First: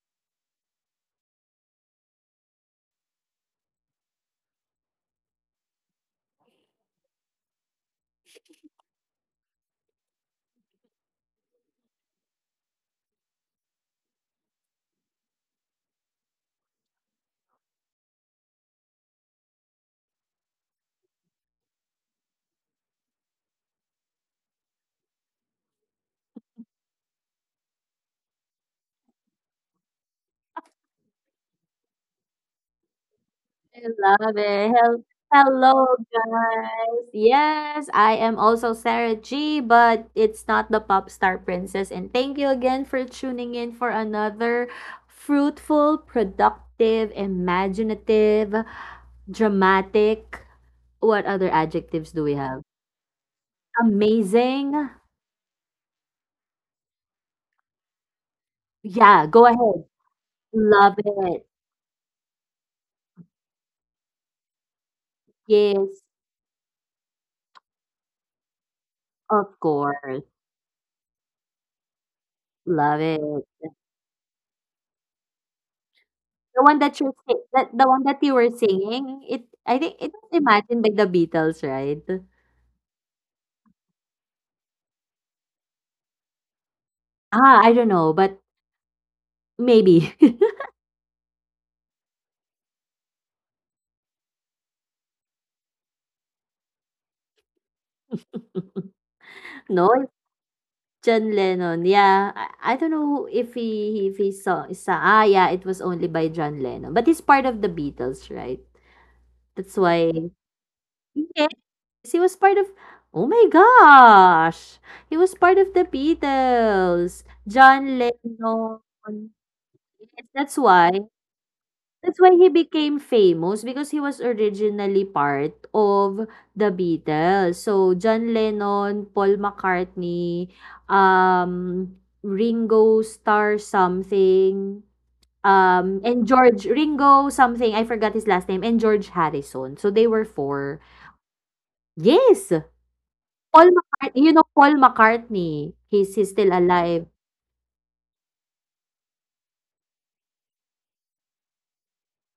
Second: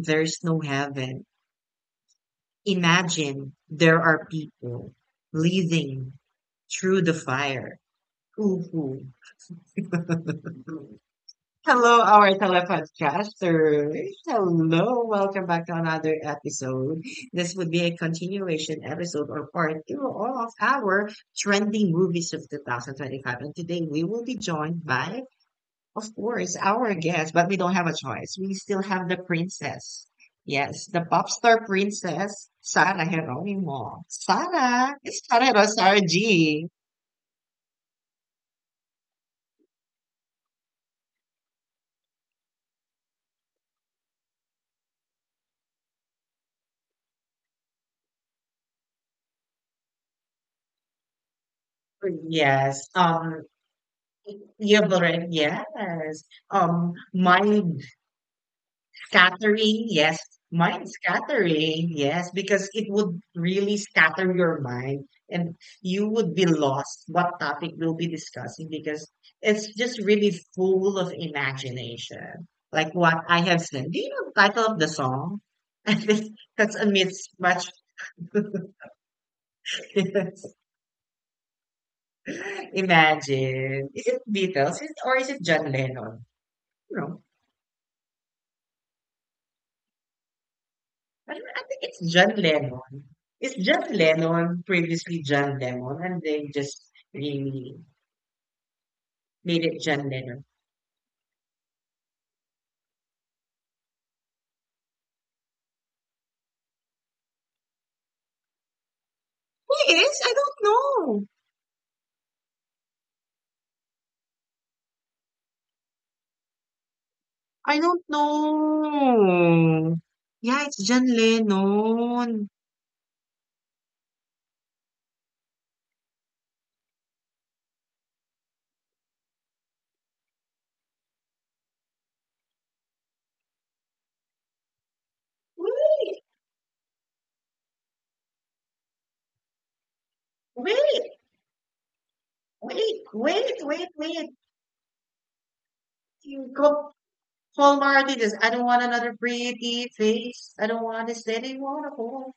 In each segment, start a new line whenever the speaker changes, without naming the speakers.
there's no heaven. Imagine there are people living through the fire. Ooh. Hello, our telepodcasters. Hello, welcome back to another episode. This would be a continuation episode or part two of our trending movies of 2025. And today we will be joined by of course, our guest, but we don't have a choice. We still have the princess. Yes, the pop star princess, Sara
I
Geronimo.
love it.
Sara, it's Sara Geronimo,
Hello,
Sara G.
guys. Yes, I am also Sarah G, but it's not the pop star princess. And thank you again for tuning in for another fruitful, productive, imaginative, dramatic. What other adjectives do we have?
Yes.
Amazing.
You've already, yes. My
Yeah, go ahead.
scattering, yes. Mind
Love it.
scattering, yes, because it would really scatter your mind and
Yes,
you would be lost what topic we'll be discussing because
of
it's just
course.
really full of imagination. Like
Love
what
it.
I have said. Do you know the title of the song? I think that's a mismatch.
The one that you were singing, it I think it was
Yes.
imagined by the Beatles, right?
Imagine. Is it Beatles Is- or is it John Lennon? No.
Ah, I don't know, but maybe.
I, don't- I think it's John Lennon. It's John Lennon, previously John Lennon, and they just really made it
No,
John
it's
Lennon.
John Lennon. Yeah, I don't know if he saw sa ah yeah, it was only by John Lennon, but he's part of the Beatles, right? That's
Who is?
why
I don't know.
yes, he was part of. Oh my gosh, he was part of the Beatles.
I
John
don't
Lennon.
know.
Yes, that's
Yeah, it's
why.
John
That's why
Lennon.
he became famous because he was originally part of the Beatles. So John Lennon, Paul McCartney, um, Ringo Starr something,
Wait,
and George Ringo something. I forgot his last name. And George Harrison. So they were four.
wait,
Yes,
wait, wait,
Paul
wait,
McCartney.
wait.
You know Paul McCartney. He's
You
still
go,
alive.
Paul Martin is, I don't want another pretty face. I don't want this anymore.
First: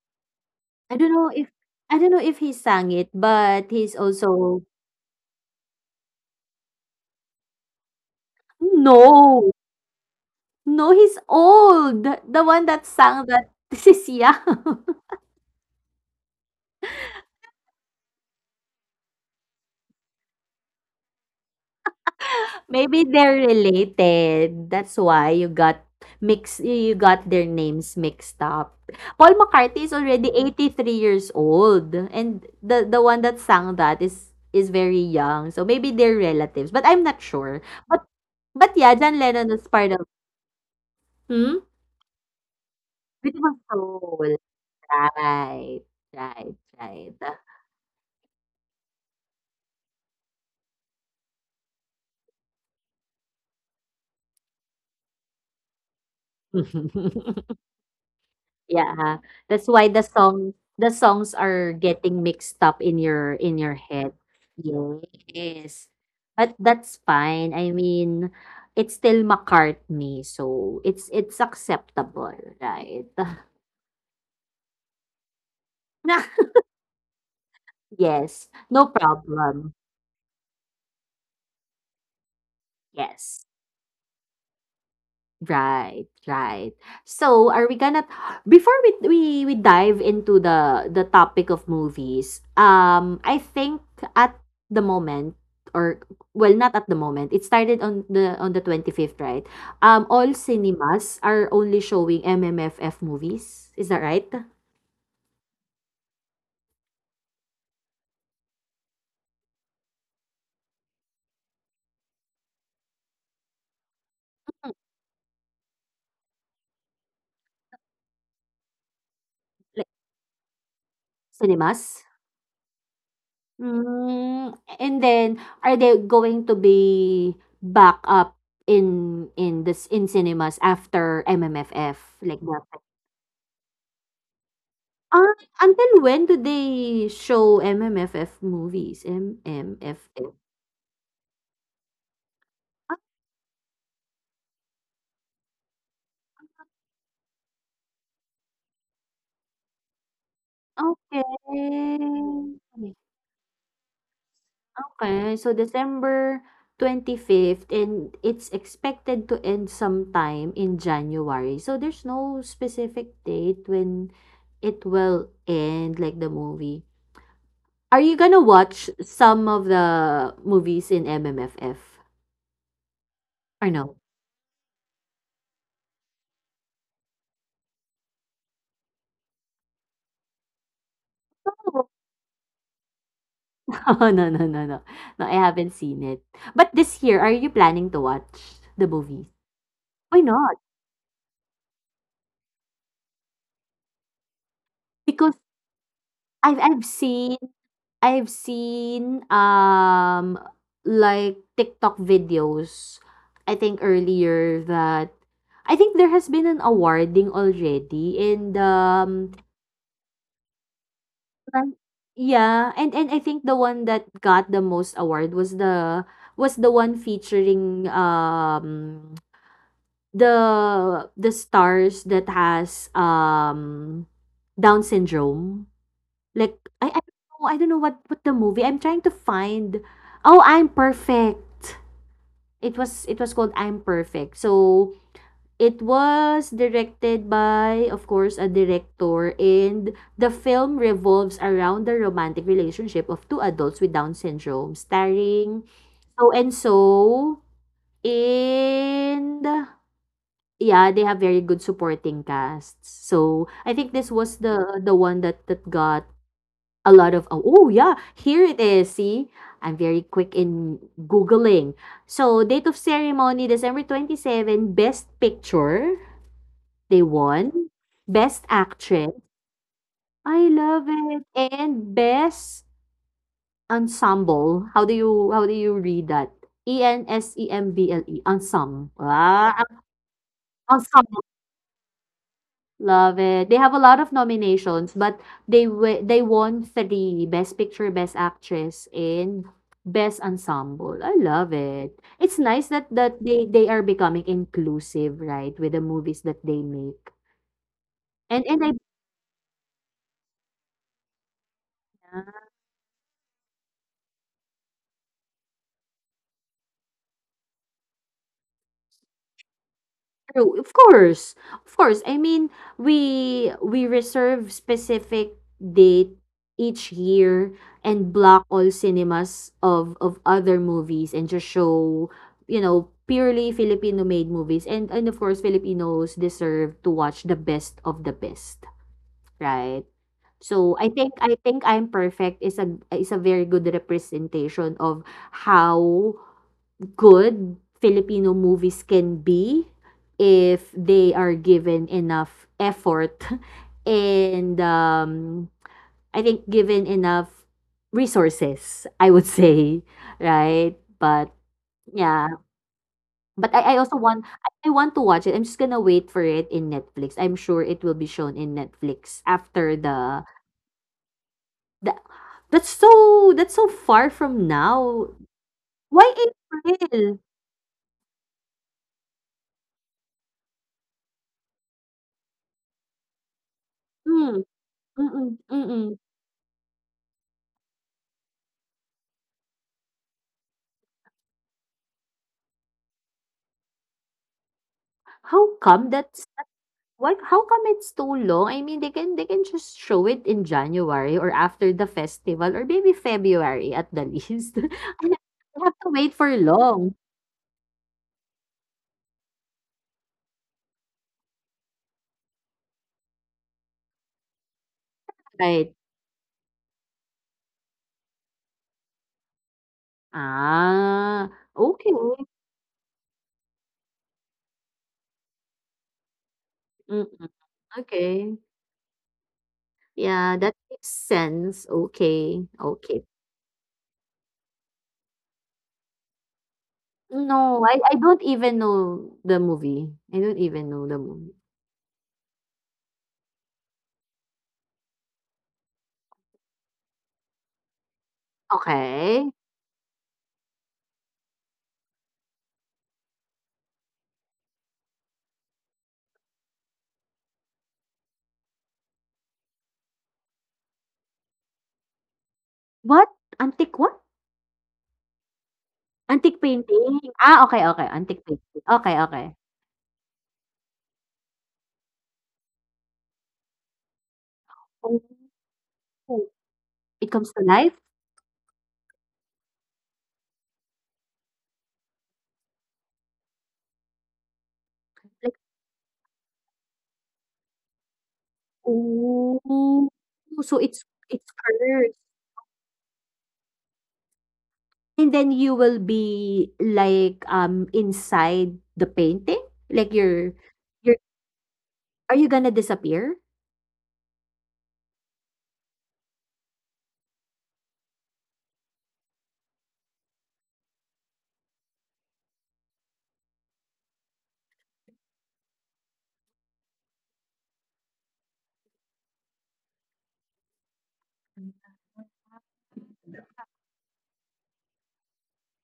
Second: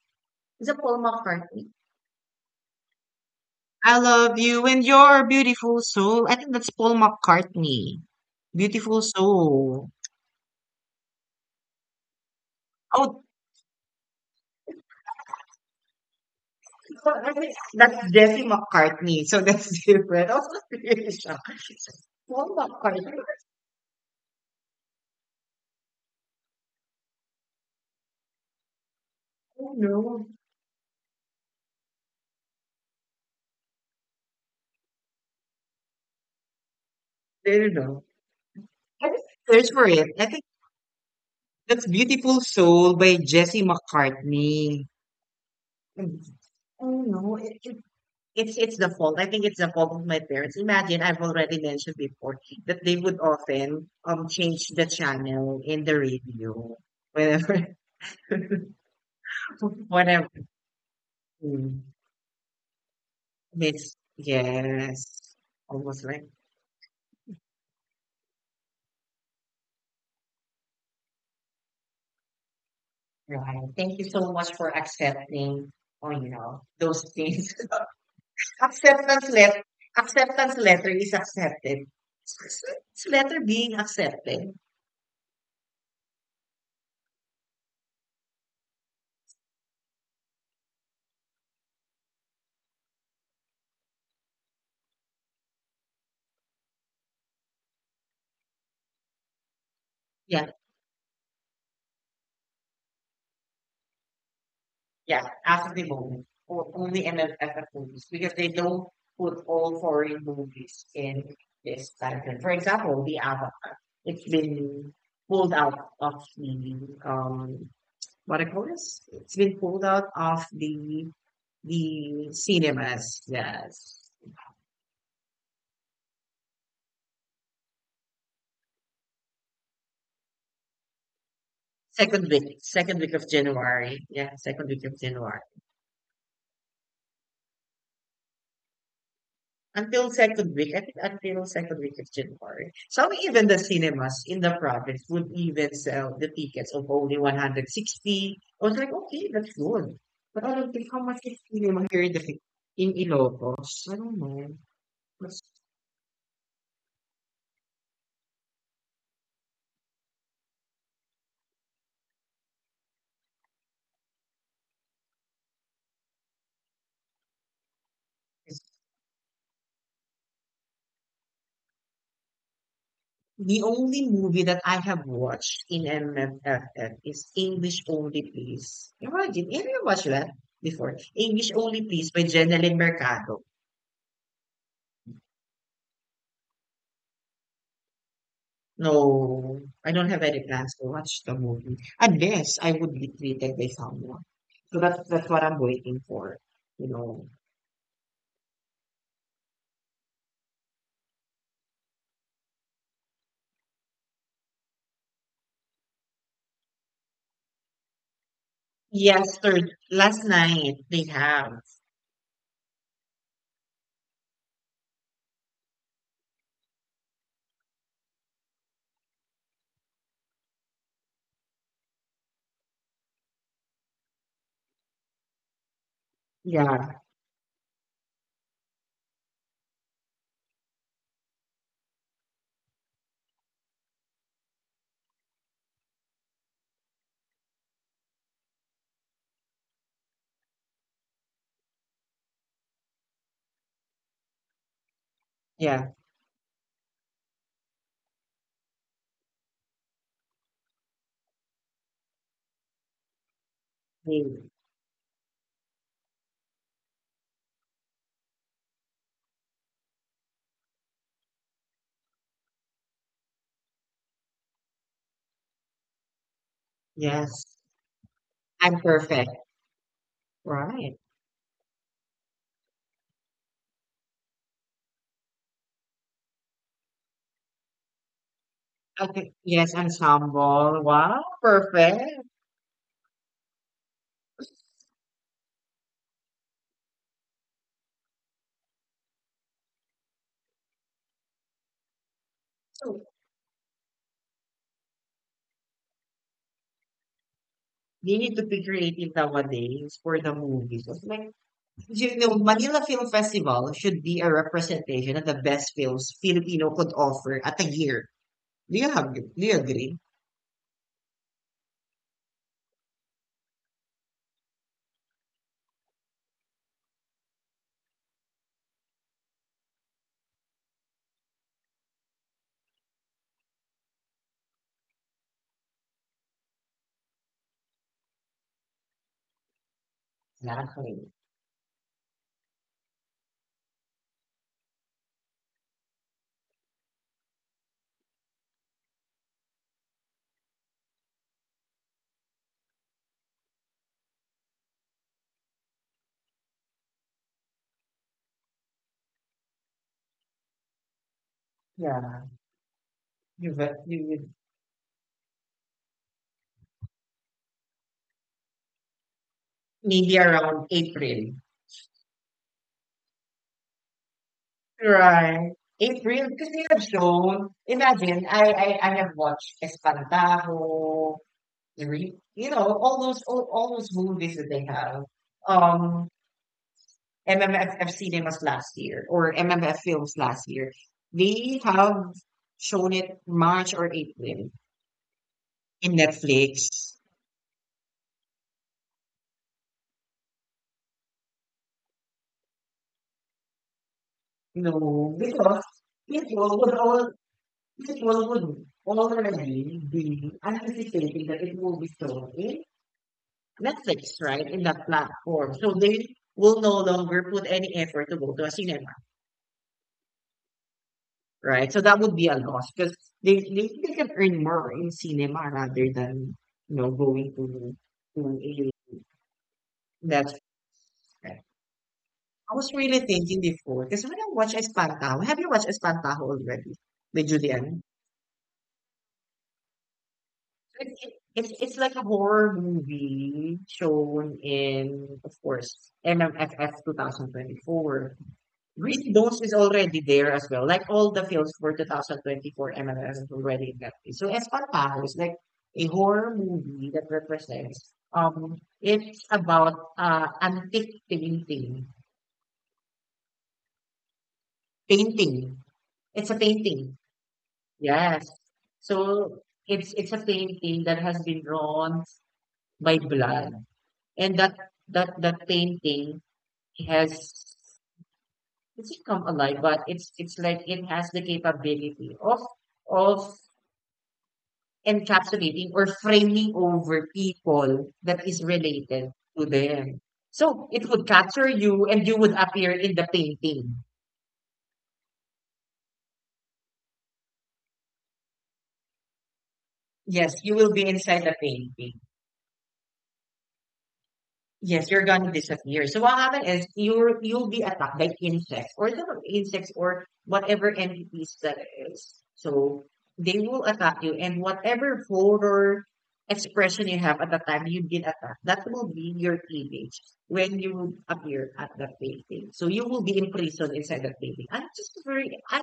Is it
I
Paul
don't know if
McCartney?
I don't know if he sang it, but he's
I love
also
you and your beautiful soul. I think that's Paul McCartney. Beautiful
no.
Soul.
No, he's old. The one that
Oh,
sang that this is young.
that's Jesse McCartney. So that's different. I was really shocked. Paul
Maybe
McCartney?
they're related. That's why you got mixed You got their names mixed up. Paul
Oh,
McCartney is
no.
already 83 years old, and the one that sang that is very young. So maybe they're relatives, but I'm not
I
sure.
don't know.
But but yeah,
I
John
just
Lennon is
search for
part of
it. I think
hmm?
that's Beautiful Soul by
Beautiful
Jesse
Soul.
McCartney.
Right.
Mm.
Right,
Oh,
right.
no. It's the fault. I think it's the fault of my parents. Imagine, I've already mentioned before that they would often change the channel in the radio whenever,
Yeah, that's why
whatever.
the songs are
Mm.
getting mixed up in your
Miss,
head.
yes.
Yes.
Almost was like,
But that's fine. I mean, it's still McCartney, so it's acceptable, right?
right. Thank you so much for accepting, or those things.
Yes, no
Acceptance letter,
problem.
acceptance letter is accepted. It's it's letter
Yes.
being accepted.
Right, right. So, are we gonna before we dive into the topic of movies? I think at the moment or well, not at the moment. It started on the 25th, right? All
Yeah,
cinemas are only showing MMFF movies. Is that right?
yeah. After the moment, or only MFF movies because they don't put all foreign movies in this title. For example, the Avatar. It's been pulled out of the um what I call this? It's been pulled
Like
out of the
cinemas?
the cinemas. Yes,
Mm, and then are they going to be back up in this in cinemas after MMFF like the
second week of January. Yeah, second week of
Ah,
January.
until when do they show MMFF movies?
Until
MMFF?
second week, I think until second week of January.
Ah,
Some even the cinemas in the province would even sell the tickets of only 160. I was like, okay, that's good. But I don't think how much
okay.
is cinema here in the in Ilocos. I don't know.
Okay,
What's-
so December 25th, and it's expected to end sometime in January. So there's no specific date when it will end, like the movie. Are you gonna watch some of the movies in MMFF
the
or no?
only movie that I have watched in MFFF is English Only Please. Imagine, have you watched that before? English Only Please by Jeneline Mercado.
Oh, no, no, no, no. No, I haven't seen it. But this year, are you planning to watch the
No,
movie?
I don't
Why
have any
not?
plans to watch the movie unless I would be treated by someone. So that's
Because
what I'm waiting for.
I've I've
You know,
seen I've seen like TikTok videos. I think earlier that I think there has been an awarding already and
yesterday, last night they have.
one- yeah and I think the one that got the most award was the one featuring the stars that has Down syndrome. Like
Yeah,
I don't know what the movie. I'm trying to find. Oh, I'm perfect. It was called I'm perfect. So it was directed by of course a director and the film revolves around the romantic relationship of two adults with Down syndrome starring
yeah,
so and so and yeah, they have very good supporting casts. So I think this
they,
was the one that that got a lot of oh, oh yeah, here it is. See, I'm very quick in googling. So date of ceremony December 27, best picture they
yes.
won, best
I'm
actress.
perfect.
I love
Right.
it. And best ensemble. How do you read that? E N S E M B L E ensemble.
Okay.
Ah,
Yes, ensemble.
ensemble.
Wow, perfect.
Love it. They have a lot of nominations, but they w they won three Best Picture, Best Actress, and Best Ensemble. I love it. It's nice that
So,
that they are becoming inclusive, right, with the movies that they make.
they need to
And
be
I
creative nowadays for the movies. It's like, you know, Manila Film Festival should be a representation of the best films Filipino could offer at a year. Do you agree?
True, of course, of course. I mean, we reserve specific date each year and block all cinemas of other movies and just show, you know, purely Filipino made movies. And of course, Filipinos deserve to watch the best of the best, right? So
Exactly.
I think I'm perfect is a very good representation of how good Filipino movies can be if they are given enough effort and I think given enough resources, I would say, right? But
Yeah.
yeah, but I also want
You
I want to watch it. I'm just gonna wait for it in Netflix. I'm sure it will be shown in Netflix after
maybe around April.
the that's so far from now.
Right.
Why
April, because they have
April?
shown, imagine, I have watched Espantajo, re- you know, all those movies
Mm,
that they have.
mm-mm, mm-mm.
Um, MMFF cinemas last year or MMF films last year. They have shown it March or April
How come
in
that's
Netflix.
why how come it's too long? I mean, they can just show it in January or after the festival or maybe February at the least.
No,
I
because
have to wait for
it will would
long,
all it will would already be anticipating that it will be shown in Netflix, right? In that platform.
right?
So they will no longer put any effort to go to a cinema,
Ah,
right? So
okay.
that would be a loss because they can earn more in cinema rather than
Mm-mm,
going
okay.
to a that's
Yeah, that makes
right.
sense. Okay.
I was really
Okay.
thinking before, because when I watch Espantajo, have you watched Espantajo already? By
No,
Julian?
I don't even know the movie. I don't even know
So It,
the
it,
movie.
it's like a horror movie shown in, of course, MMFF 2024. Green
Okay.
Ghost is already there as well. Like all the films for 2024 MMFF is already in that place. So Espantajo is like a horror movie that represents, it's about antique painting.
What? Antique what?
Painting. It's a
Antique
painting.
painting. Ah, okay, okay. Antique
Yes.
painting. Okay, okay.
So it's a painting that has been drawn by blood, and that
Oh,
that that painting
it
has
comes to life?
it's come alive, but it's like it has the capability of of
Like,
encapsulating or framing over people that is related to
oh,
them.
so
So it would
it's
capture you,
cursed.
and you would appear in the painting.
And then you will be like inside the painting? Like
Yes, you will be
you're
inside the painting.
are you gonna disappear?
Yes, you're gonna disappear. So what happen is you're you'll be attacked by insects or the insects or whatever entities that is. So they will attack you, and whatever horror expression you have at the time you've been attacked, that will be your image when you appear at that painting. So you will be imprisoned inside that painting.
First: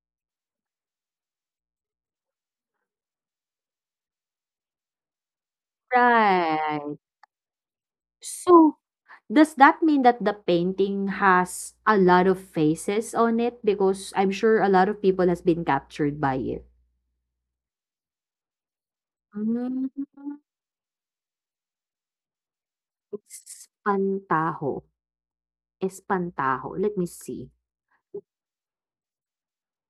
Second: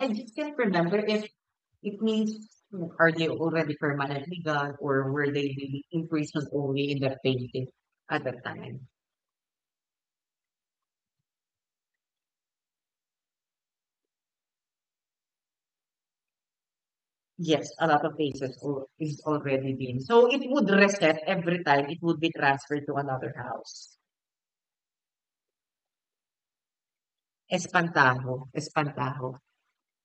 I just can't remember if it means are they already permanent legal or were they really imprisoned only
Right.
in the faith at that
So
time?
does that mean that the painting has a lot of faces on it? Because I'm sure a lot of people has been captured by it.
Yes, a lot of cases al- is already
Mm,
been. So it would reset every time it would be transferred to another house.
Espantajo. Espantajo. Let me see.
Espantajo, Espantajo.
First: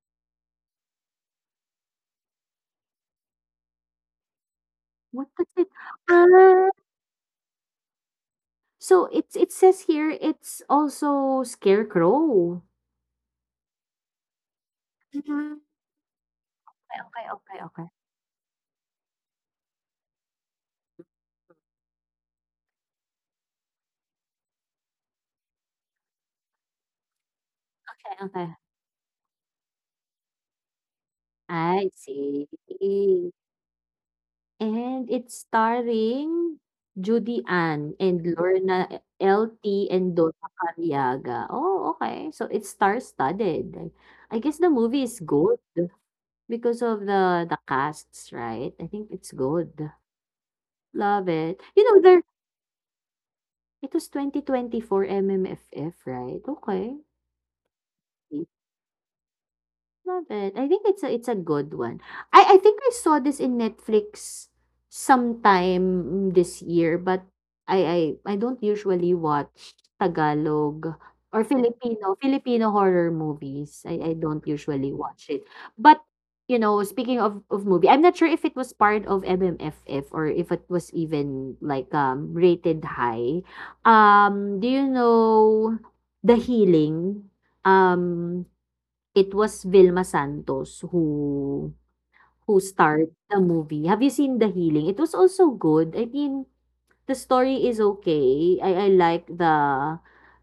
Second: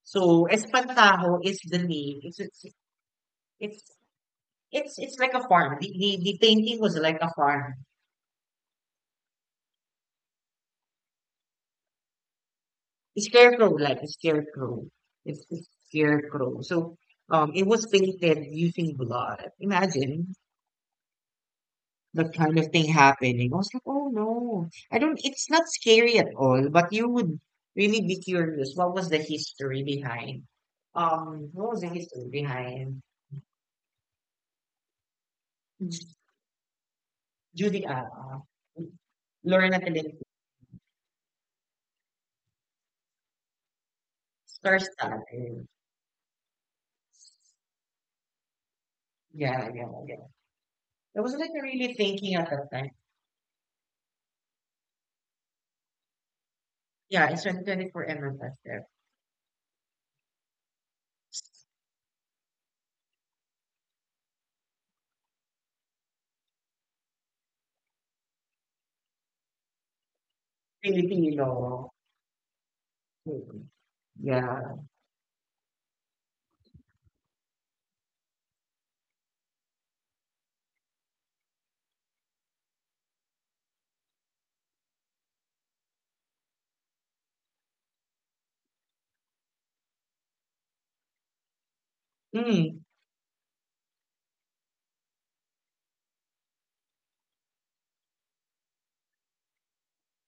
So Espantajo is the name. It's it's
What
like a
does it
farm. The
ah,
painting was like a farm
so it's it says here it's also scarecrow.
scarecrow, like a scarecrow. It's
Mhm.
a scarecrow. So
Okay, okay,
it
okay,
was painted using blood. Imagine that kind of thing happening. I was like, oh no. I don't, it's not scary at all, but you would really
okay,
be
okay, okay.
curious. What was the history behind? What was the
I
history
see.
behind
And it's
Ju-
starring Judy
Judy,
Ann and Lorna L
Lorna
T and
Telenti,
Donna Careaga. Oh, okay. So it's star-studded. I guess the
Star
movie is good
and-
because of the casts, right? I think it's
yeah, yeah,
good.
yeah. I
Love
was like
it. You
really
know, there
thinking at that time.
It was 2024 MMFF, right? Okay.
Yeah, it's 2024 MFS there.
Love it. I think it's a good one. I think I saw this in Netflix sometime this year, but I I don't usually watch Tagalog or
Filipino.
Filipino Filipino horror
Mm,
movies. I don't
yeah.
usually watch it. But you know, speaking of movie, I'm not sure if it was part of MMFF or if it was even like rated high. Do you know The Healing? Um, It was Vilma Santos who
Mm,
starred the movie. Have you seen The Healing? It was also good. I mean, the story is okay. I like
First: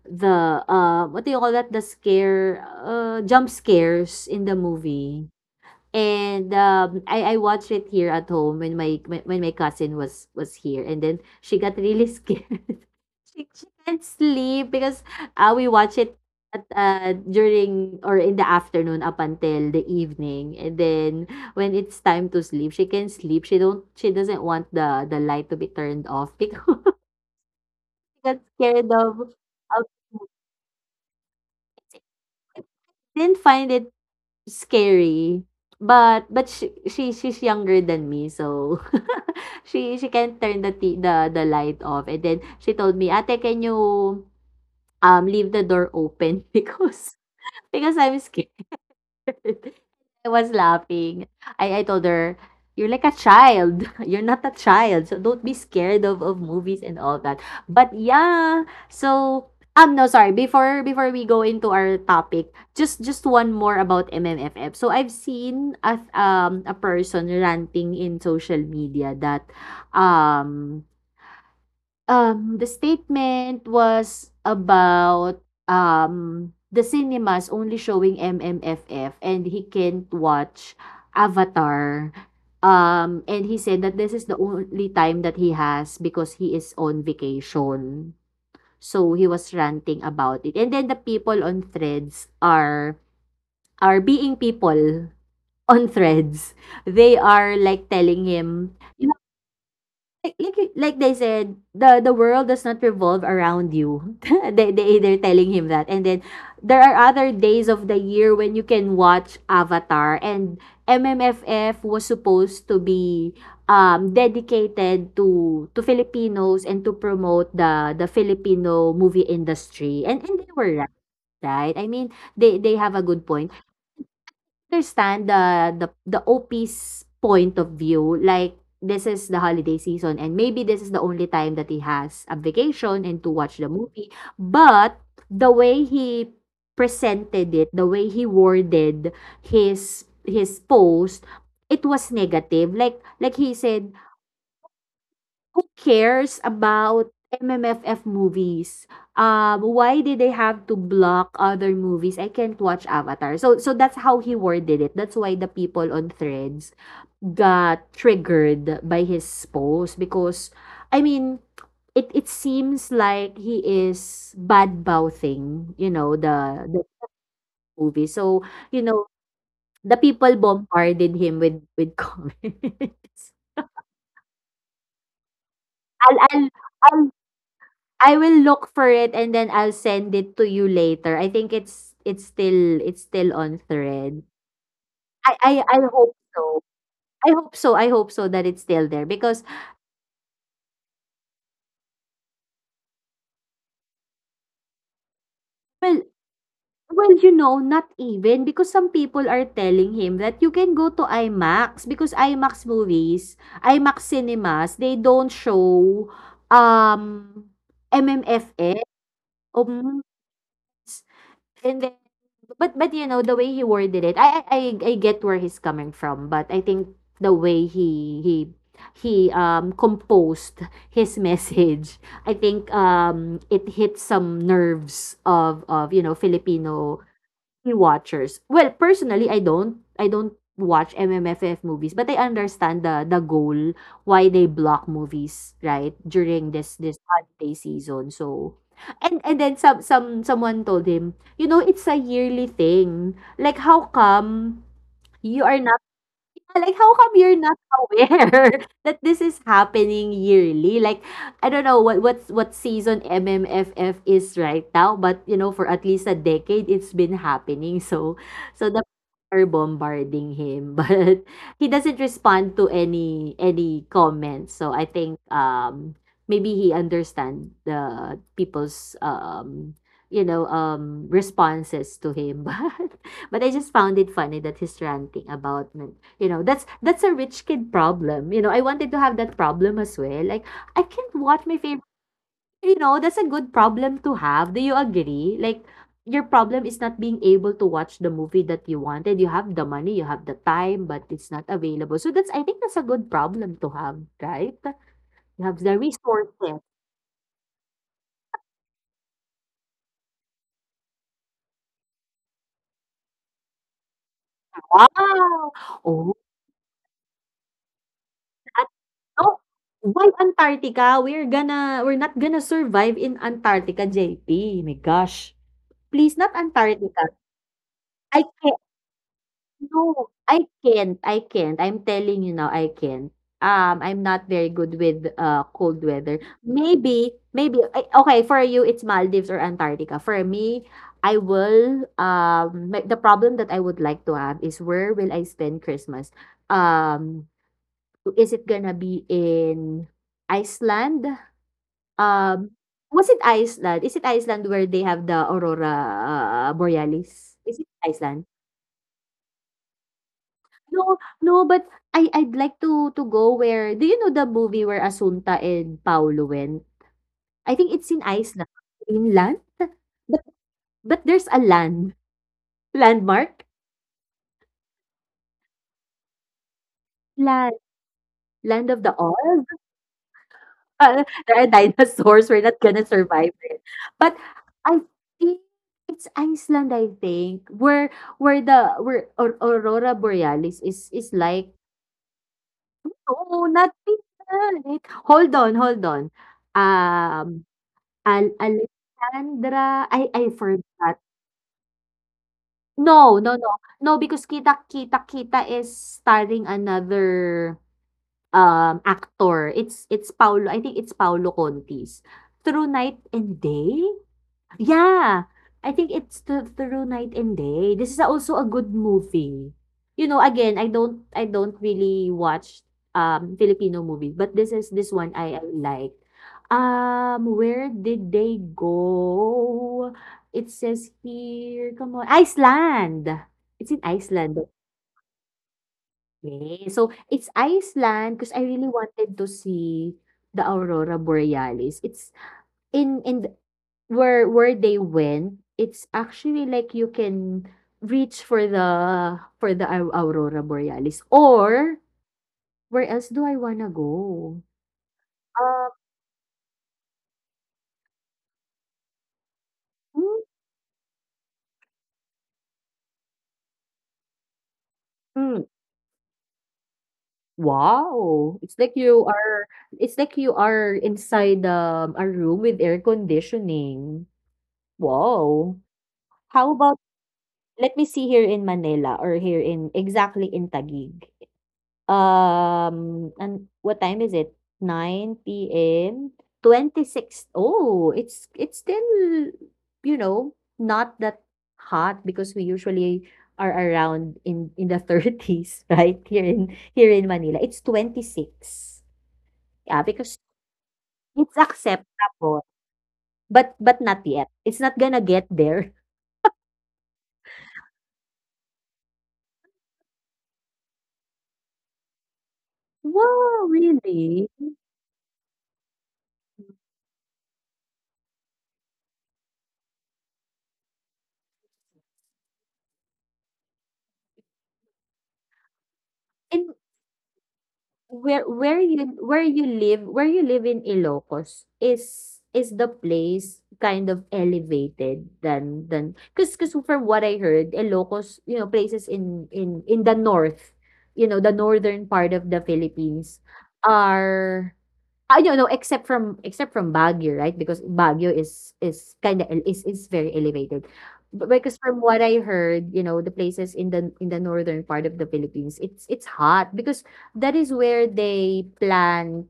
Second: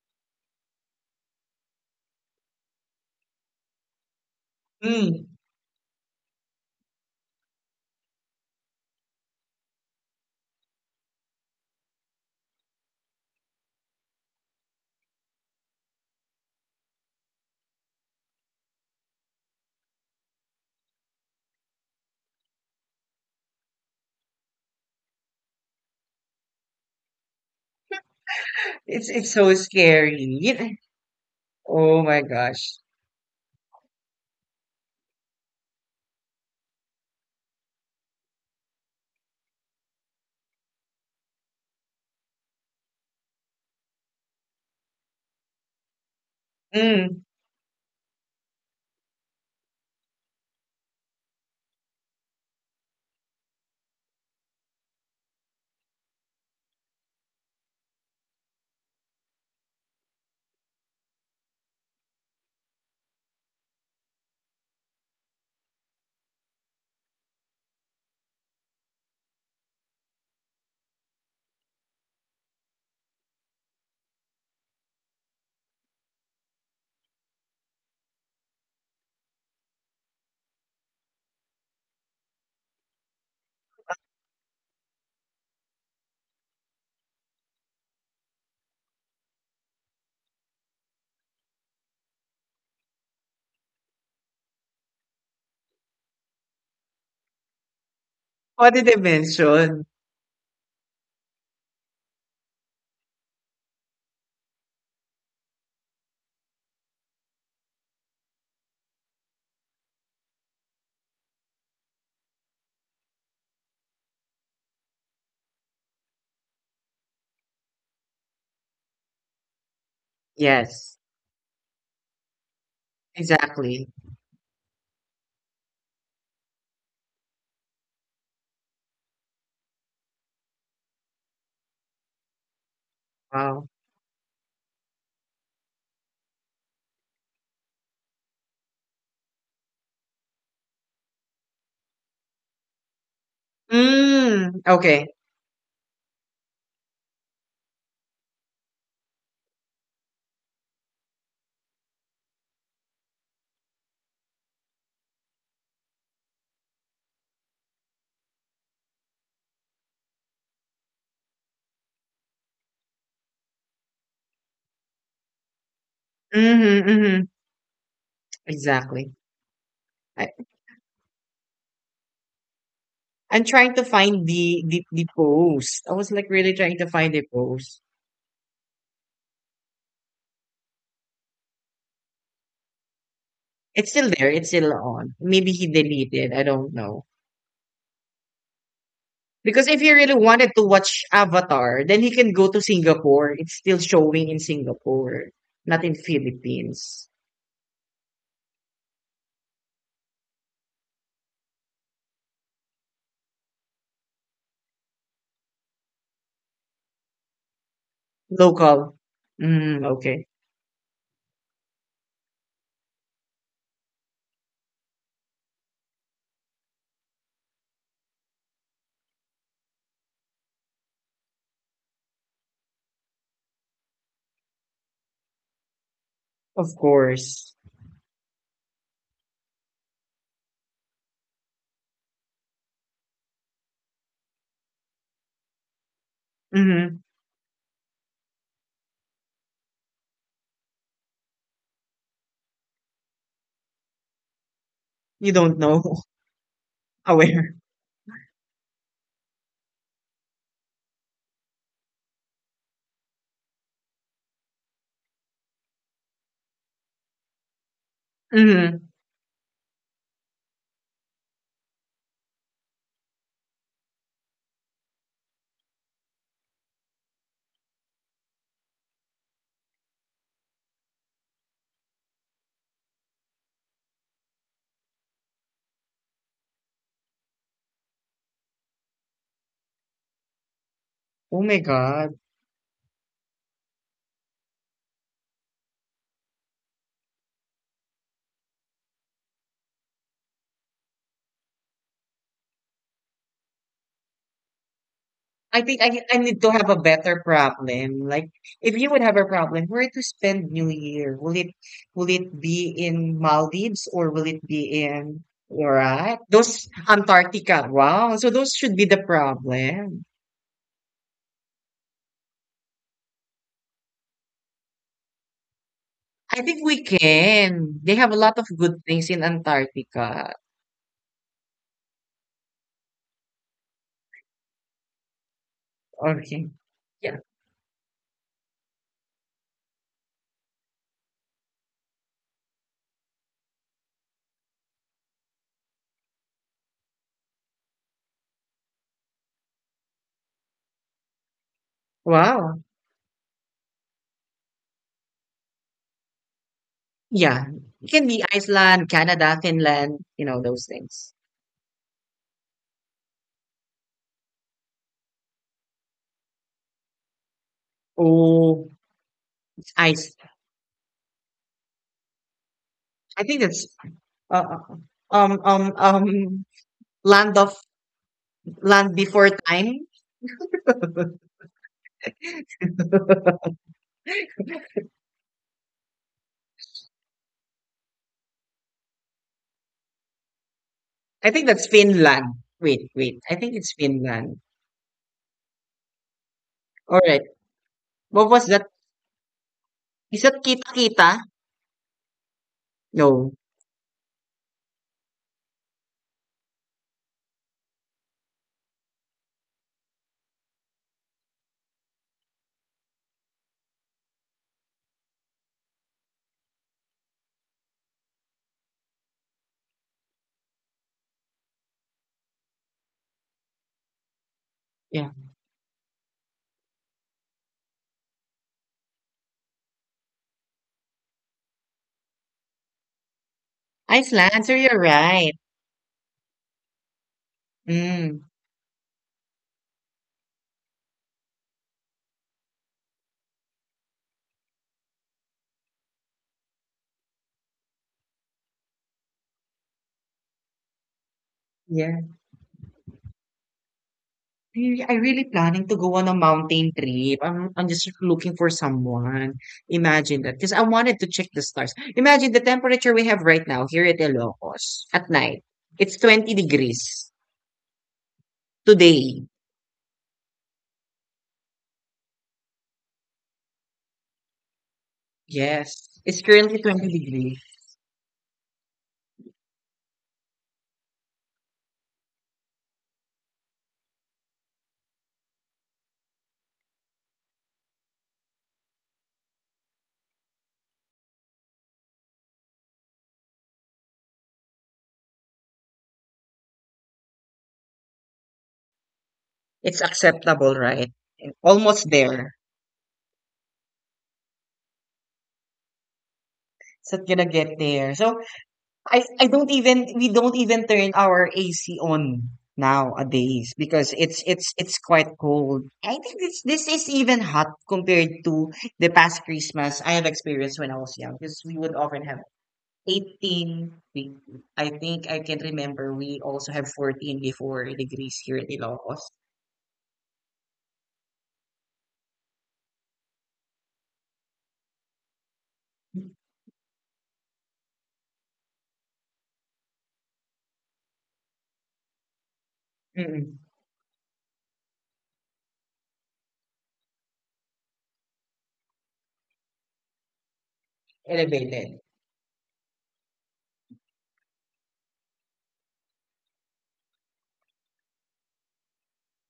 the, what do you call that? The scare, jump scares in the
mm.
movie. And, I watched it here at home when my cousin was here, and then she got really scared. She can't sleep because, we watch it at, during or in the afternoon up until the evening, and then when it's time to sleep, she can sleep. She doesn't want the light to be turned off because she got scared
It's so
of
scary. You kn- oh my gosh.
didn't find it scary. But she's younger than me, so she can turn the light off. And then she told me, "Ate, can you leave the door open because
Mm.
Because I'm scared." I was laughing. I told her, "You're like a child. You're not a child. So don't be scared of movies and all that." But yeah, so no sorry before before we go into our topic just one more about MMFF so I've seen a person ranting in social media that um the statement was about the cinemas only showing MMFF and he can't watch Avatar. And he said that this is the only time that he has because he is on vacation. So he was ranting about it. And then the people on threads are being people on threads. They are like telling
What
him,
did they
you
mention?
they said, the world does not revolve around you. They they're telling him that, and then there are other days of the year when you can watch Avatar, and MMFF was supposed to be dedicated to Filipinos and to promote the Filipino movie industry, and they were right.
Yes,
Right. I mean, they have a good point
exactly.
understand the OP's point of view. Like this is the holiday season and maybe this is the only time that he has a vacation and to watch the
Wow.
movie. But the way he presented it, the way he worded his post, it was negative. Like he said,
Mm, okay.
who cares about MMFF movies? Why did they have to block other movies? I can't watch Avatar. So so that's how he worded it. That's why the people on threads got triggered by his post because I mean it seems like he is bad mouthing, the the
Mm-hmm, mm-hmm.
movie. So, you know,
Exactly.
the
I,
people bombarded him with comments.
I'm trying to find the post. I was
I'll
like
I'll
really trying to
I'll
find the post.
I will look for it and then I'll send it to you later. I think it's still on
It's still
thread.
there. It's still on.
I I
Maybe he
I hope
deleted. I
so.
don't know.
I hope so, I hope so that it's still there because
Because if he really wanted to watch Avatar, then he can go to Singapore. It's still showing in Singapore, not in
well
Philippines.
well, you know, not even because some people are telling him that you can go to IMAX because IMAX movies, IMAX cinemas, they don't show um
Local.
MMFX.
Mm,
Um,
okay.
and But you know the way he worded it, I I get where he's coming from, but I think the way he composed his message, I think it hit some nerves of you know
Of
Filipino
course.
watchers. Well, personally, I don't. I don't watch MMFF movies, but I understand the goal why they block movies, right? During this
Hmm.
this holiday season. So, and then some someone told him, you know, it's a yearly thing. Like how come
You
you are.
don't know.
Ah, like, how come you're
Aware.
not aware that this is happening yearly? Like, I don't know what's what season MMFF is right now, but you know, for at least a decade, it's been happening. So, so the
Hmm.
people are bombarding him, but he doesn't respond to any comments. So I think maybe he understand the people's you know responses to him, but I just found it funny that he's ranting about you know, that's a rich kid problem. You know, I wanted to have that problem as well. Like, I can't
Oh
watch my
my
favorite.
God.
You know, that's a good problem to have. Do you agree? Like, your problem is not being able to watch the movie that you wanted. You have the money, you have the time, but it's not available. So that's I think that's a good problem to have, right? You have
I
the
think I need to
resources.
have a better problem. Like, if you would have a problem, where to spend New Year? Will it be in Maldives or will it be in
Wow.
all
Oh,
right? Those Antarctica. Wow. So those
that,
should be the
no.
problem.
Why Antarctica? We're not gonna survive in Antarctica, JP. My gosh. Please, not
I think we
Antarctica.
can. They have a
I
lot of good things in
no,
Antarctica.
I can't. I'm telling you now, I can't. I'm not very good with cold weather.
Okay.
Maybe,
Yeah.
maybe I- okay, for you it's Maldives or Antarctica. For me, I will my- the problem that I would like to have is where will I spend Christmas? Um, is it gonna be in Iceland? Um,
Wow.
was it Iceland? Is it Iceland where they have the aurora borealis?
Yeah.
Is it
It can be
Iceland?
Iceland, Canada, Finland, you know, those
No,
things.
no, but I'd like to go where do you know the movie where Asunta and Paolo went? I think it's in Iceland,
Oh,
Greenland?
ice.
But but there's a land.
I think
Landmark?
that's Uh, um um um land of
Land. Land of the
land before
Oz?
time.
There are dinosaurs. We're not gonna survive it. But I think it's Iceland, I think, where the where Aur- Aurora Borealis is
I
like,
think that's Finland. Wait, wait. I
oh,
think
not
it's Finland.
Finland. Hold on.
All right.
Um Al
What was that?
Alexandra I
Is
I
that Kita
forgot.
Kita?
No,
No.
no, no. No, because Kita Kita Kita is starring another, actor. It's Paolo I think it's Paolo Contis. Through Night and Day? Yeah, I think it's th- through night and day. This is also a good movie. You know, again, I don't really watch Filipino movie, but this is this one
Yeah.
I like. Where did they go? It says here, come on, Iceland. It's in Iceland.
Iceland. So you're right.
Okay. So it's Iceland
Mm.
because I really wanted to see the Aurora Borealis. It's in th- where they went, it's actually like you can reach for the au- aurora borealis or
Yeah.
where else do I wanna go?
Really, I really planning
Uh,
to go on a mountain trip. I'm just looking for someone.
mm,
Imagine that, 'cause I wanted to check the stars. Imagine the temperature we have right now here at Ilocos at
mm,
night. It's 20 degrees
wow,
today.
it's like you are inside a room with air conditioning. Wow.
Yes, it's
How
currently
about
20 degrees.
let me see here in Manila or here in exactly in Taguig. And what time is it? 9 p.m.? Six oh, it's still, you know, not that hot because we usually are around in the 30s right? Here in here in Manila, it's 26. Yeah,
It's
because
acceptable, right?
it's
Almost there.
acceptable, but not yet. It's not gonna get there.
It's not gonna get there. So I don't even we don't even turn our AC on
Wow,
nowadays because
really?
it's quite cold. I think this is even hot compared to the past Christmas I have experienced when I was young because we would often have 18 we, I think I can remember we also have 14 before degrees
Where
here in
where you
Ilocos.
where you live where you live in Ilocos, is the place kind of elevated than 'cause 'cause from what I heard, Ilocos, you know, places in the north, you know, the northern part of the Philippines
Mm-mm.
are I don't know, except from Baguio, right? Because Baguio is kind of is very elevated. But because
Elevated.
from what I heard, you know, the places in the northern part of the Philippines, it's hot because that is where they plant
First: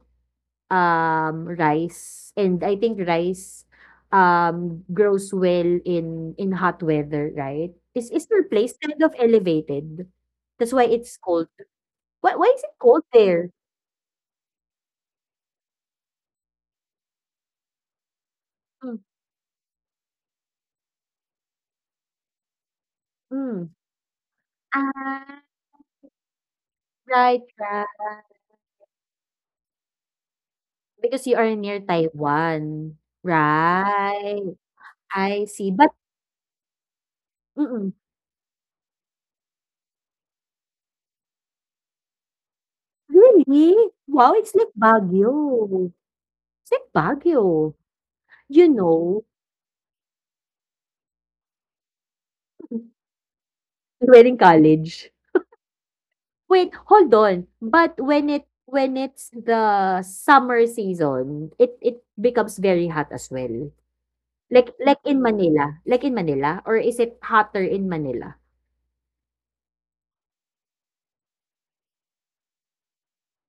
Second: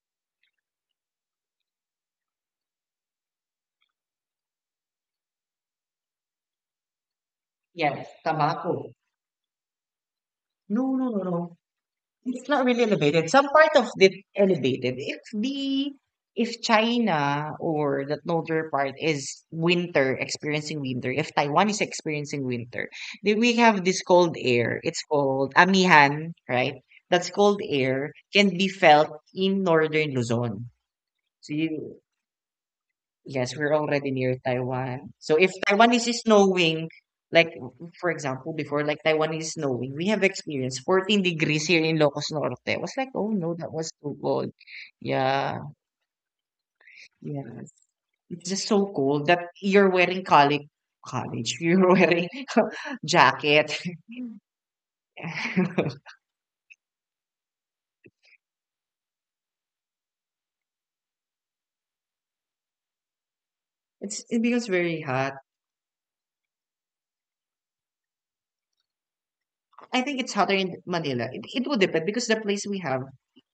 rice, and I think rice grows well in hot weather, right?
Yes,
Is your place
tobacco.
kind of elevated? That's why
No, no,
it's
no,
cold.
no.
Why
It's
is
not
it
really
cold
elevated. Some
there?
part of it elevated. If China or that northern part
Mm,
is winter, experiencing winter, if Taiwan is experiencing winter, then we
mm.
have this cold air. It's called amihan, right? That's
Right,
cold
right.
air can be felt in northern Luzon.
Because you
So
are near
you
Taiwan.
yes, we're already near
Right,
Taiwan. So
I
if
see.
Taiwan
But
is snowing, like
mm.
for example, before like Taiwan is snowing, we have experienced 14 degrees here in Locos Norte. I was like, oh no, that
Really?
was too
Wow,
cold.
it's like
Yeah,
Baguio. It's like
yes.
Baguio.
It's just
You
so cold
know,
that you're wearing college, you're wearing jacket.
we're in college. Wait, hold on. But when it when it's the summer season, it becomes very hot as well.
it's it becomes very hot.
Like in Manila or is it hotter in Manila?
I think it's hotter in Manila. It would depend because the place we have,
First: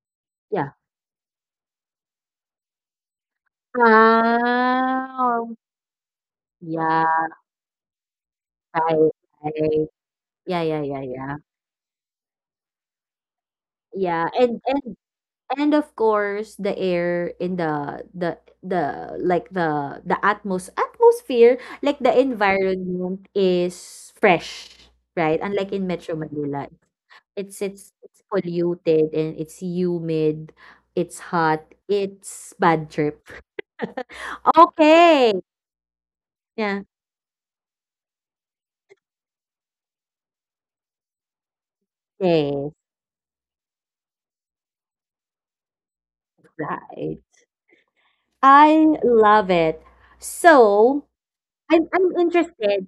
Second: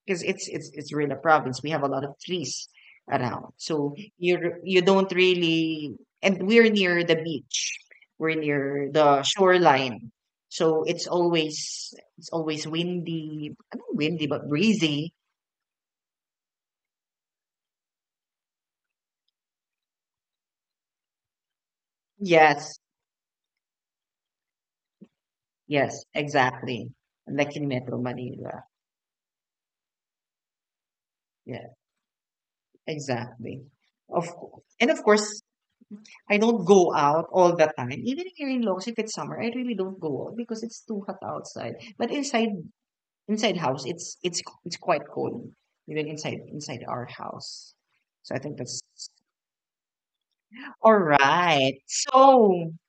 because it's it's
Yeah.
it's really a province. We have a lot of trees around, so you don't
Ah,
really. And we're near the
yeah.
beach. We're near
Right,
the
right.
shoreline,
Yeah, yeah,
so
yeah, yeah.
it's always windy. Not windy,
Yeah,
but breezy.
and of course the air in the like the atmos atmosphere, like the
Yes,
environment is fresh, right? Unlike in
yes,
Metro Manila,
exactly. Like in Metro
it's
Manila.
polluted and it's humid, it's hot,
Yeah,
it's bad trip.
exactly. Of course. And of
Okay.
course, I don't
Yeah.
go out all the time. Even here in Long's, if it's summer, I really don't go out because it's too hot outside. But inside
Yes,
inside house, it's quite cold, even inside our
right.
house. So I think that's
I love it.
all
So,
right.
I'm
So
interested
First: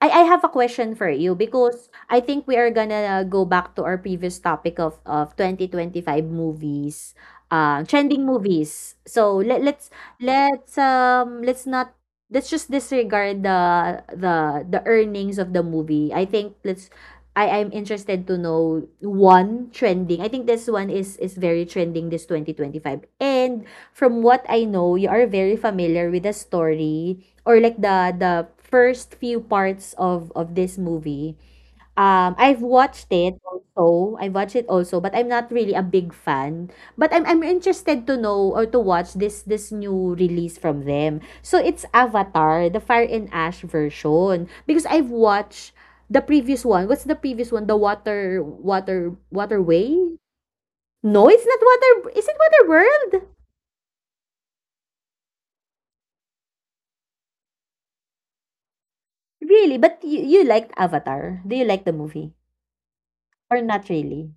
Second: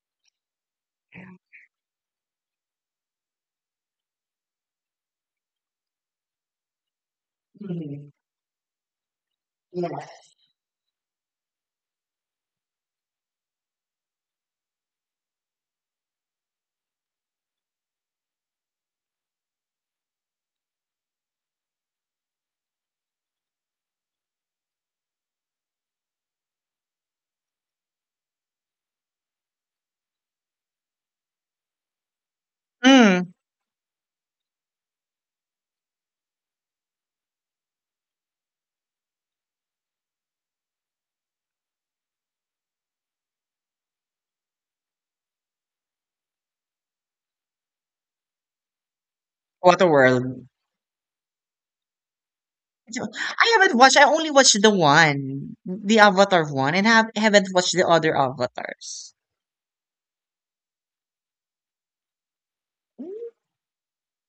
I have a question for you because I think we are gonna go back to our previous topic of 2025 movies,
mm,
trending movies. So let
yeah.
let's not let's just disregard the earnings of the movie. I think let's I I'm interested to know one trending. I think this one is very trending this 2025. And from what I know, you are very familiar with the story or like the first few parts of this movie. I've watched it
Mm,
also. I watched it also, but I'm not really a big fan. But I'm interested to know or to watch this this new release from them. So it's Avatar, the Fire and Ash version. Because I've watched the previous one. What's the previous one? The water water waterway?
Waterworld.
No, it's not water. Is it Water
So,
World?
I haven't watched. I only watched the one, the Avatar one, and haven't watched the other avatars.
Really? But you liked Avatar? Do you like the movie or not really?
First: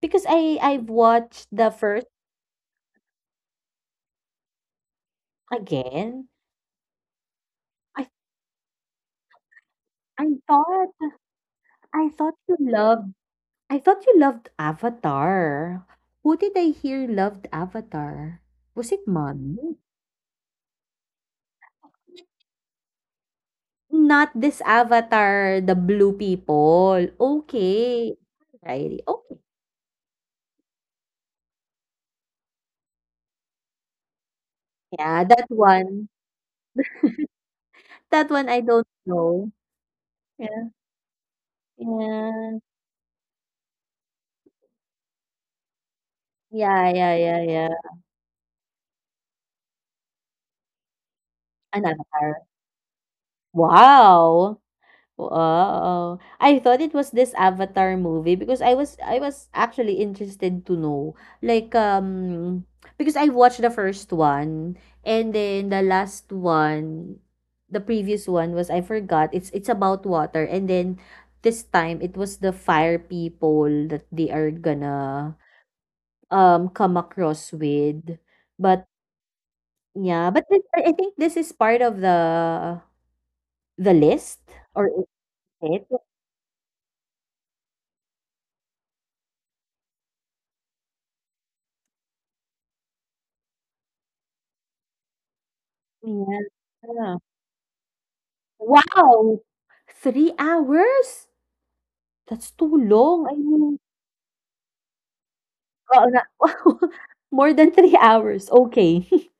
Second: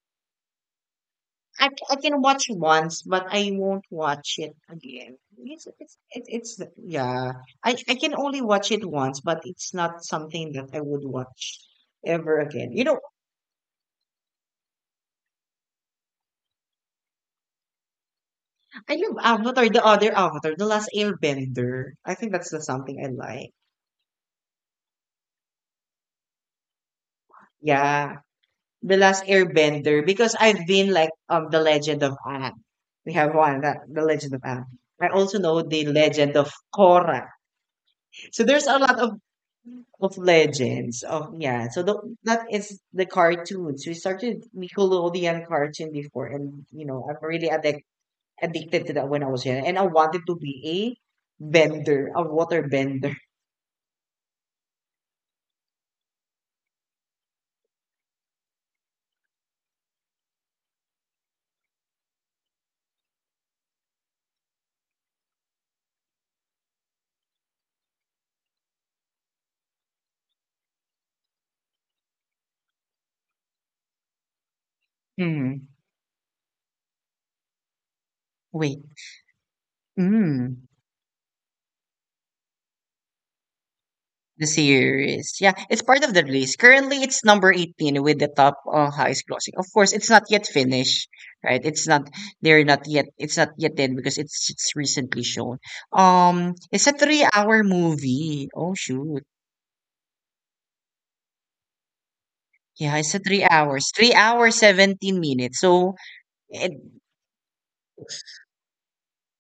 Because I I've watched
I,
the
c- I
first
can watch once, but I won't watch it again. It's it's it,
again.
it's yeah. I
I
can only watch it once, but it's not
I
something that I
thought.
would watch
I thought
ever
you
again.
loved I thought you loved Avatar. Who did I hear loved Avatar? Was
I
it
love Avatar,
mommy?
the other Avatar, the Last Airbender. I think that's the something I like.
Not this Avatar, the blue people. Okay.
Yeah, the
Alrighty.
Last
Okay.
Airbender because I've been like the Legend of Aang. We have one that the Legend of Aang. I
Yeah,
also
that
know the
one.
Legend of Korra.
That
So
one I
there's a
don't
lot of
know.
of
Yeah.
legends of yeah. So the that
Yeah.
is the cartoons. We started Nickelodeon cartoon before, and you
Yeah,
know
yeah,
I'm
yeah,
really
yeah.
addicted to that when I was young, and I wanted to be a
An
bender, a
Avatar.
water bender.
Wow! Wow. I thought it was this Avatar movie because I was actually interested to know. Like because I watched the first one and then the last one the previous one was I forgot. It's about water and then this time it was the fire people that they are gonna
Mm.
come across with.
Wait.
But yeah, but this,
Mm.
I think this is part of the list
The
or is
series. Yeah, it's
it?
part of the release. Currently, it's number 18 with the top highest grossing. Of course, it's not yet finished, right? It's not, they're not yet, it's not yet dead because it's recently shown. It's a
Yeah.
3-hour movie. Oh, shoot.
Wow! 3 hours? That's too
Yeah, it's a
long. I
three
mean,
hours, 3 hours, 17 minutes. So,
oo nga.
it,
More than 3 hours, okay.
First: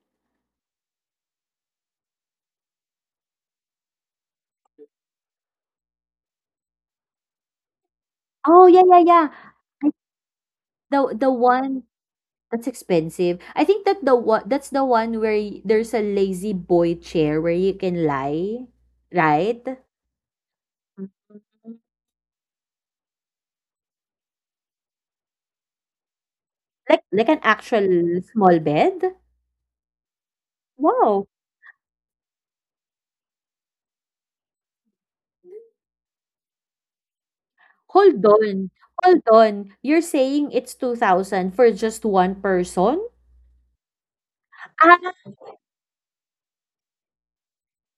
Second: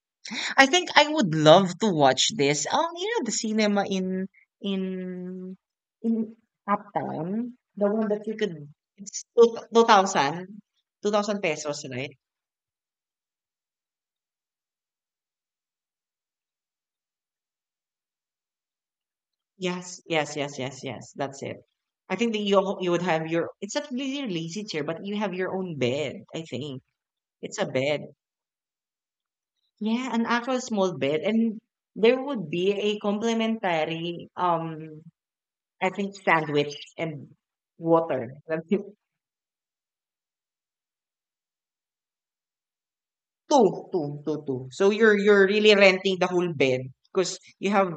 I think I would love to watch this. You know the cinema in in in Uptown, the one that you
Oh,
could
yeah, yeah,
it's
yeah.
two,
I
two
the
thousand
one
pesos, right?
that's expensive. I think that the one that's the one where y there's a lazy boy chair where you can lie, right?
Yes, yes, yes, yes,
Mm.
yes. That's it. I think that you would have your it's not really a lazy chair, but you have your own bed, I think.
Like an
It's a bed.
actual small bed?
Yeah, an actual small bed.
Wow!
And there would be a complimentary I think sandwich and
Hold
water.
on, hold on. You're saying it's 2,000 for just one person?
Two, two, two, two. So you're really renting the whole bed because you have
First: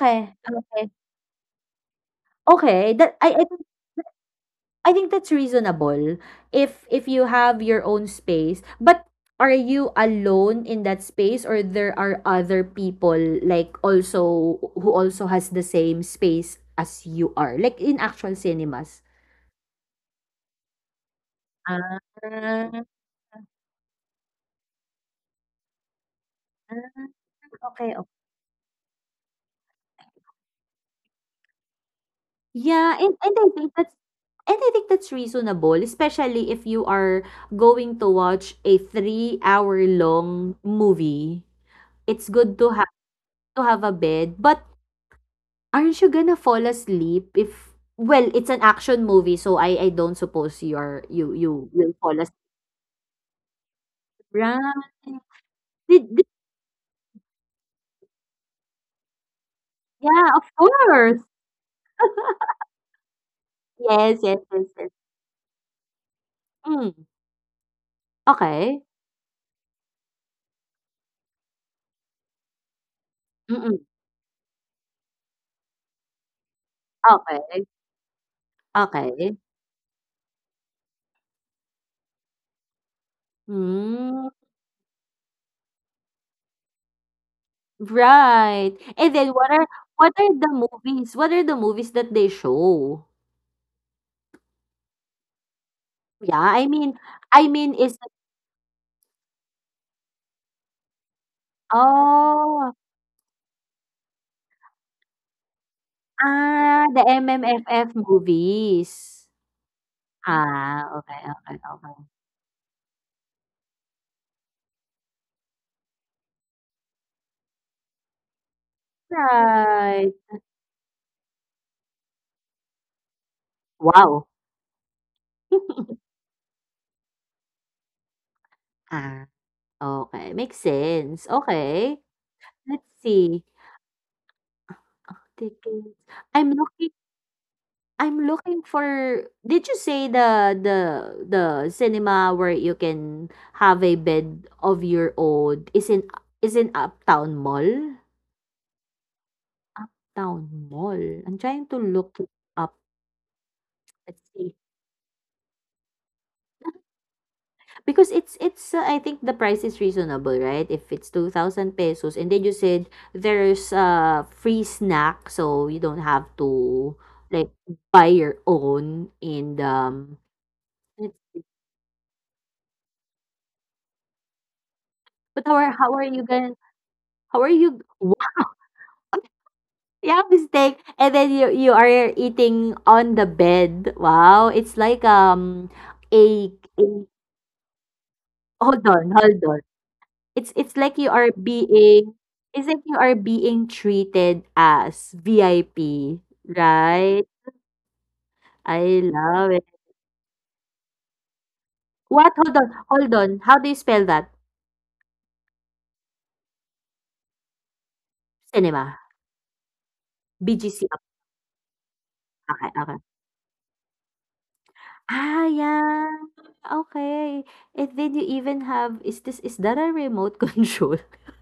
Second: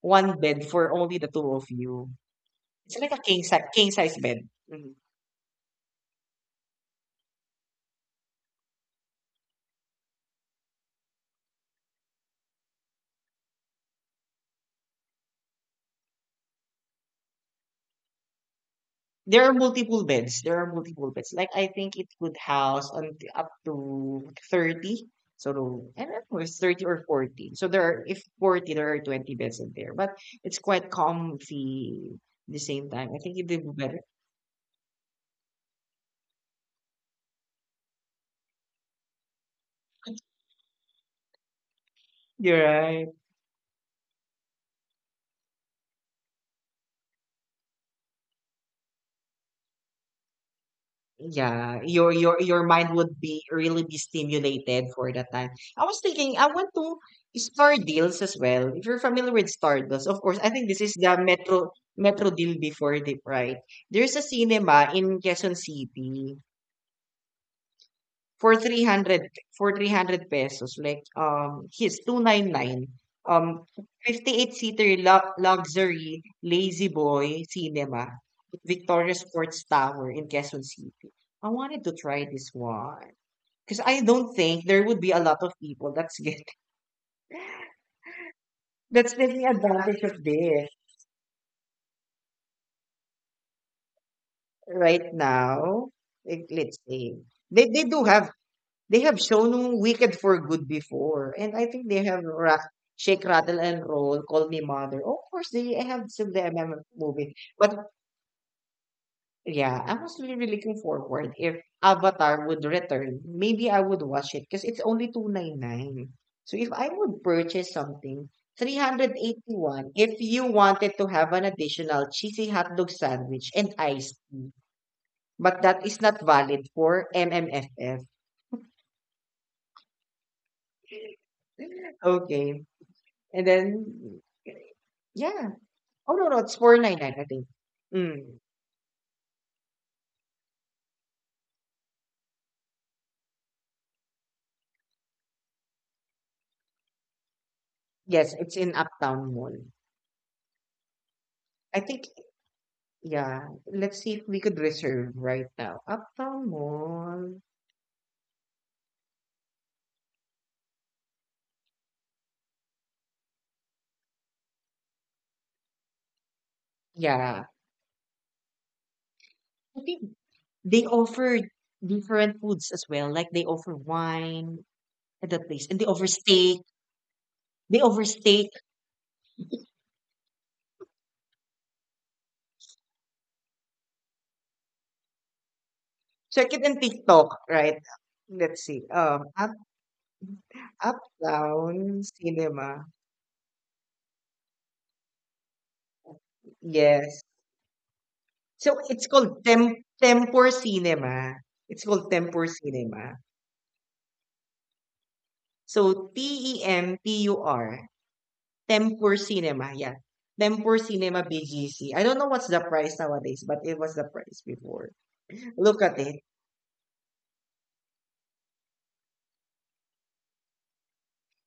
one bed for
okay.
only the two of you.
Okay,
It's like
that
a king size king size bed.
I
Mhm.
think that's reasonable if you have your own space. But are you alone in that space or there are other people like also who also has the same space as you are, like in actual cinemas?
There are multiple beds. There are multiple beds. Like I think
Ah,
it could house on up to 30. So I don't know, it's 30 or 40. So there
okay,
are
okay.
if 40, there are 20 beds in there. But it's quite comfy. At the same
Yeah,
time, I
and
think it
I
did
think that's
better.
and I think that's reasonable, especially if you are going to watch a 3-hour long movie. It's good
You're right.
to have a bed, but aren't you gonna fall asleep if well, it's an action movie, so I don't suppose you're you you
Yeah,
will
your
fall asleep,
your your mind would be really be stimulated
right?
for that time. I was
Did
thinking I want to Star Deals as well. If you're familiar with Stardust, of
yeah,
course,
of
I think this is the
course.
Metro deal before the right? There's
Yes,
a
yes, yes,
cinema
yes.
in Quezon City.
Hmm,
for
okey.
300 for 300 pesos, like his 299, um
Mm,
58 seater luxury lazy
okay.
boy
Mm-mm. Okay.
cinema at Victoria
Okay.
Sports Tower in Quezon City. I wanted to try this one because I
Hmm,
don't think there would be a lot of people that's get
right.
that's
And then
taking advantage
what
of
are the
this
movies what are the movies that they show?
right now.
Yeah,
Like, let's see
I
they
mean
they
is
do have. They have shown Wicked for Good before, and I think they have
oh,
Shake, Rattle, and Roll, Call Me Mother. Of course, they have some the MM
ah, the
movie, but
MMFF movies.
yeah, I was really really looking
Ah, okay,
forward if
okay, okay.
Avatar would return. Maybe I would watch it because it's only 299. So if I would purchase something. 381 if
Right.
you wanted to have an additional cheesy hot dog sandwich and iced
Wow!
tea, but that is not valid for MMFF.
Ah, okay makes sense, okay.
Okay.
Let's
And
see,
then, yeah.
tickets
Oh, no, no, it's
I'm looking
499, I think.
I'm
Mm.
looking for did you say the cinema where you can have a bed of your own is in Uptown Mall?
Yes, it's in Uptown Mall.
Uptown Mall. I'm trying
I
to
think,
look it up,
yeah. Let's see if
let's
we could
see.
reserve right now. Uptown Mall.
Because it's I think the price is reasonable, right? If it's 2000 pesos and then you said there's a free snack so you don't have to
Yeah.
like buy your own and
I think
um
they
let's
offer
see.
different foods as well. Like they offer wine at that
But how
place, and
are
they
how
offer
are you going
steak.
to how are
They
you
offer steak.
yeah mistake and then you are eating on the bed. Wow, it's like
Check
a,
it in
a
TikTok, right? Let's see.
hold on, hold on. It's like you are
Uptown
being,
Cinema.
it's like you are being treated as VIP,
Yes.
right?
So it's
I
called
love it.
Tempur Cinema. It's called
What?
Tempur
Hold on,
Cinema.
hold on. How do you spell that?
So Tempur,
Cinema.
Tempur Cinema. Yeah. Tempur
BGC.
Cinema BGC. I don't know what's the
Okay,
price
okay.
nowadays, but it was the price before.
Ah,
Look at
yeah.
it.
Okay. And then you even have, is this, is that a remote control?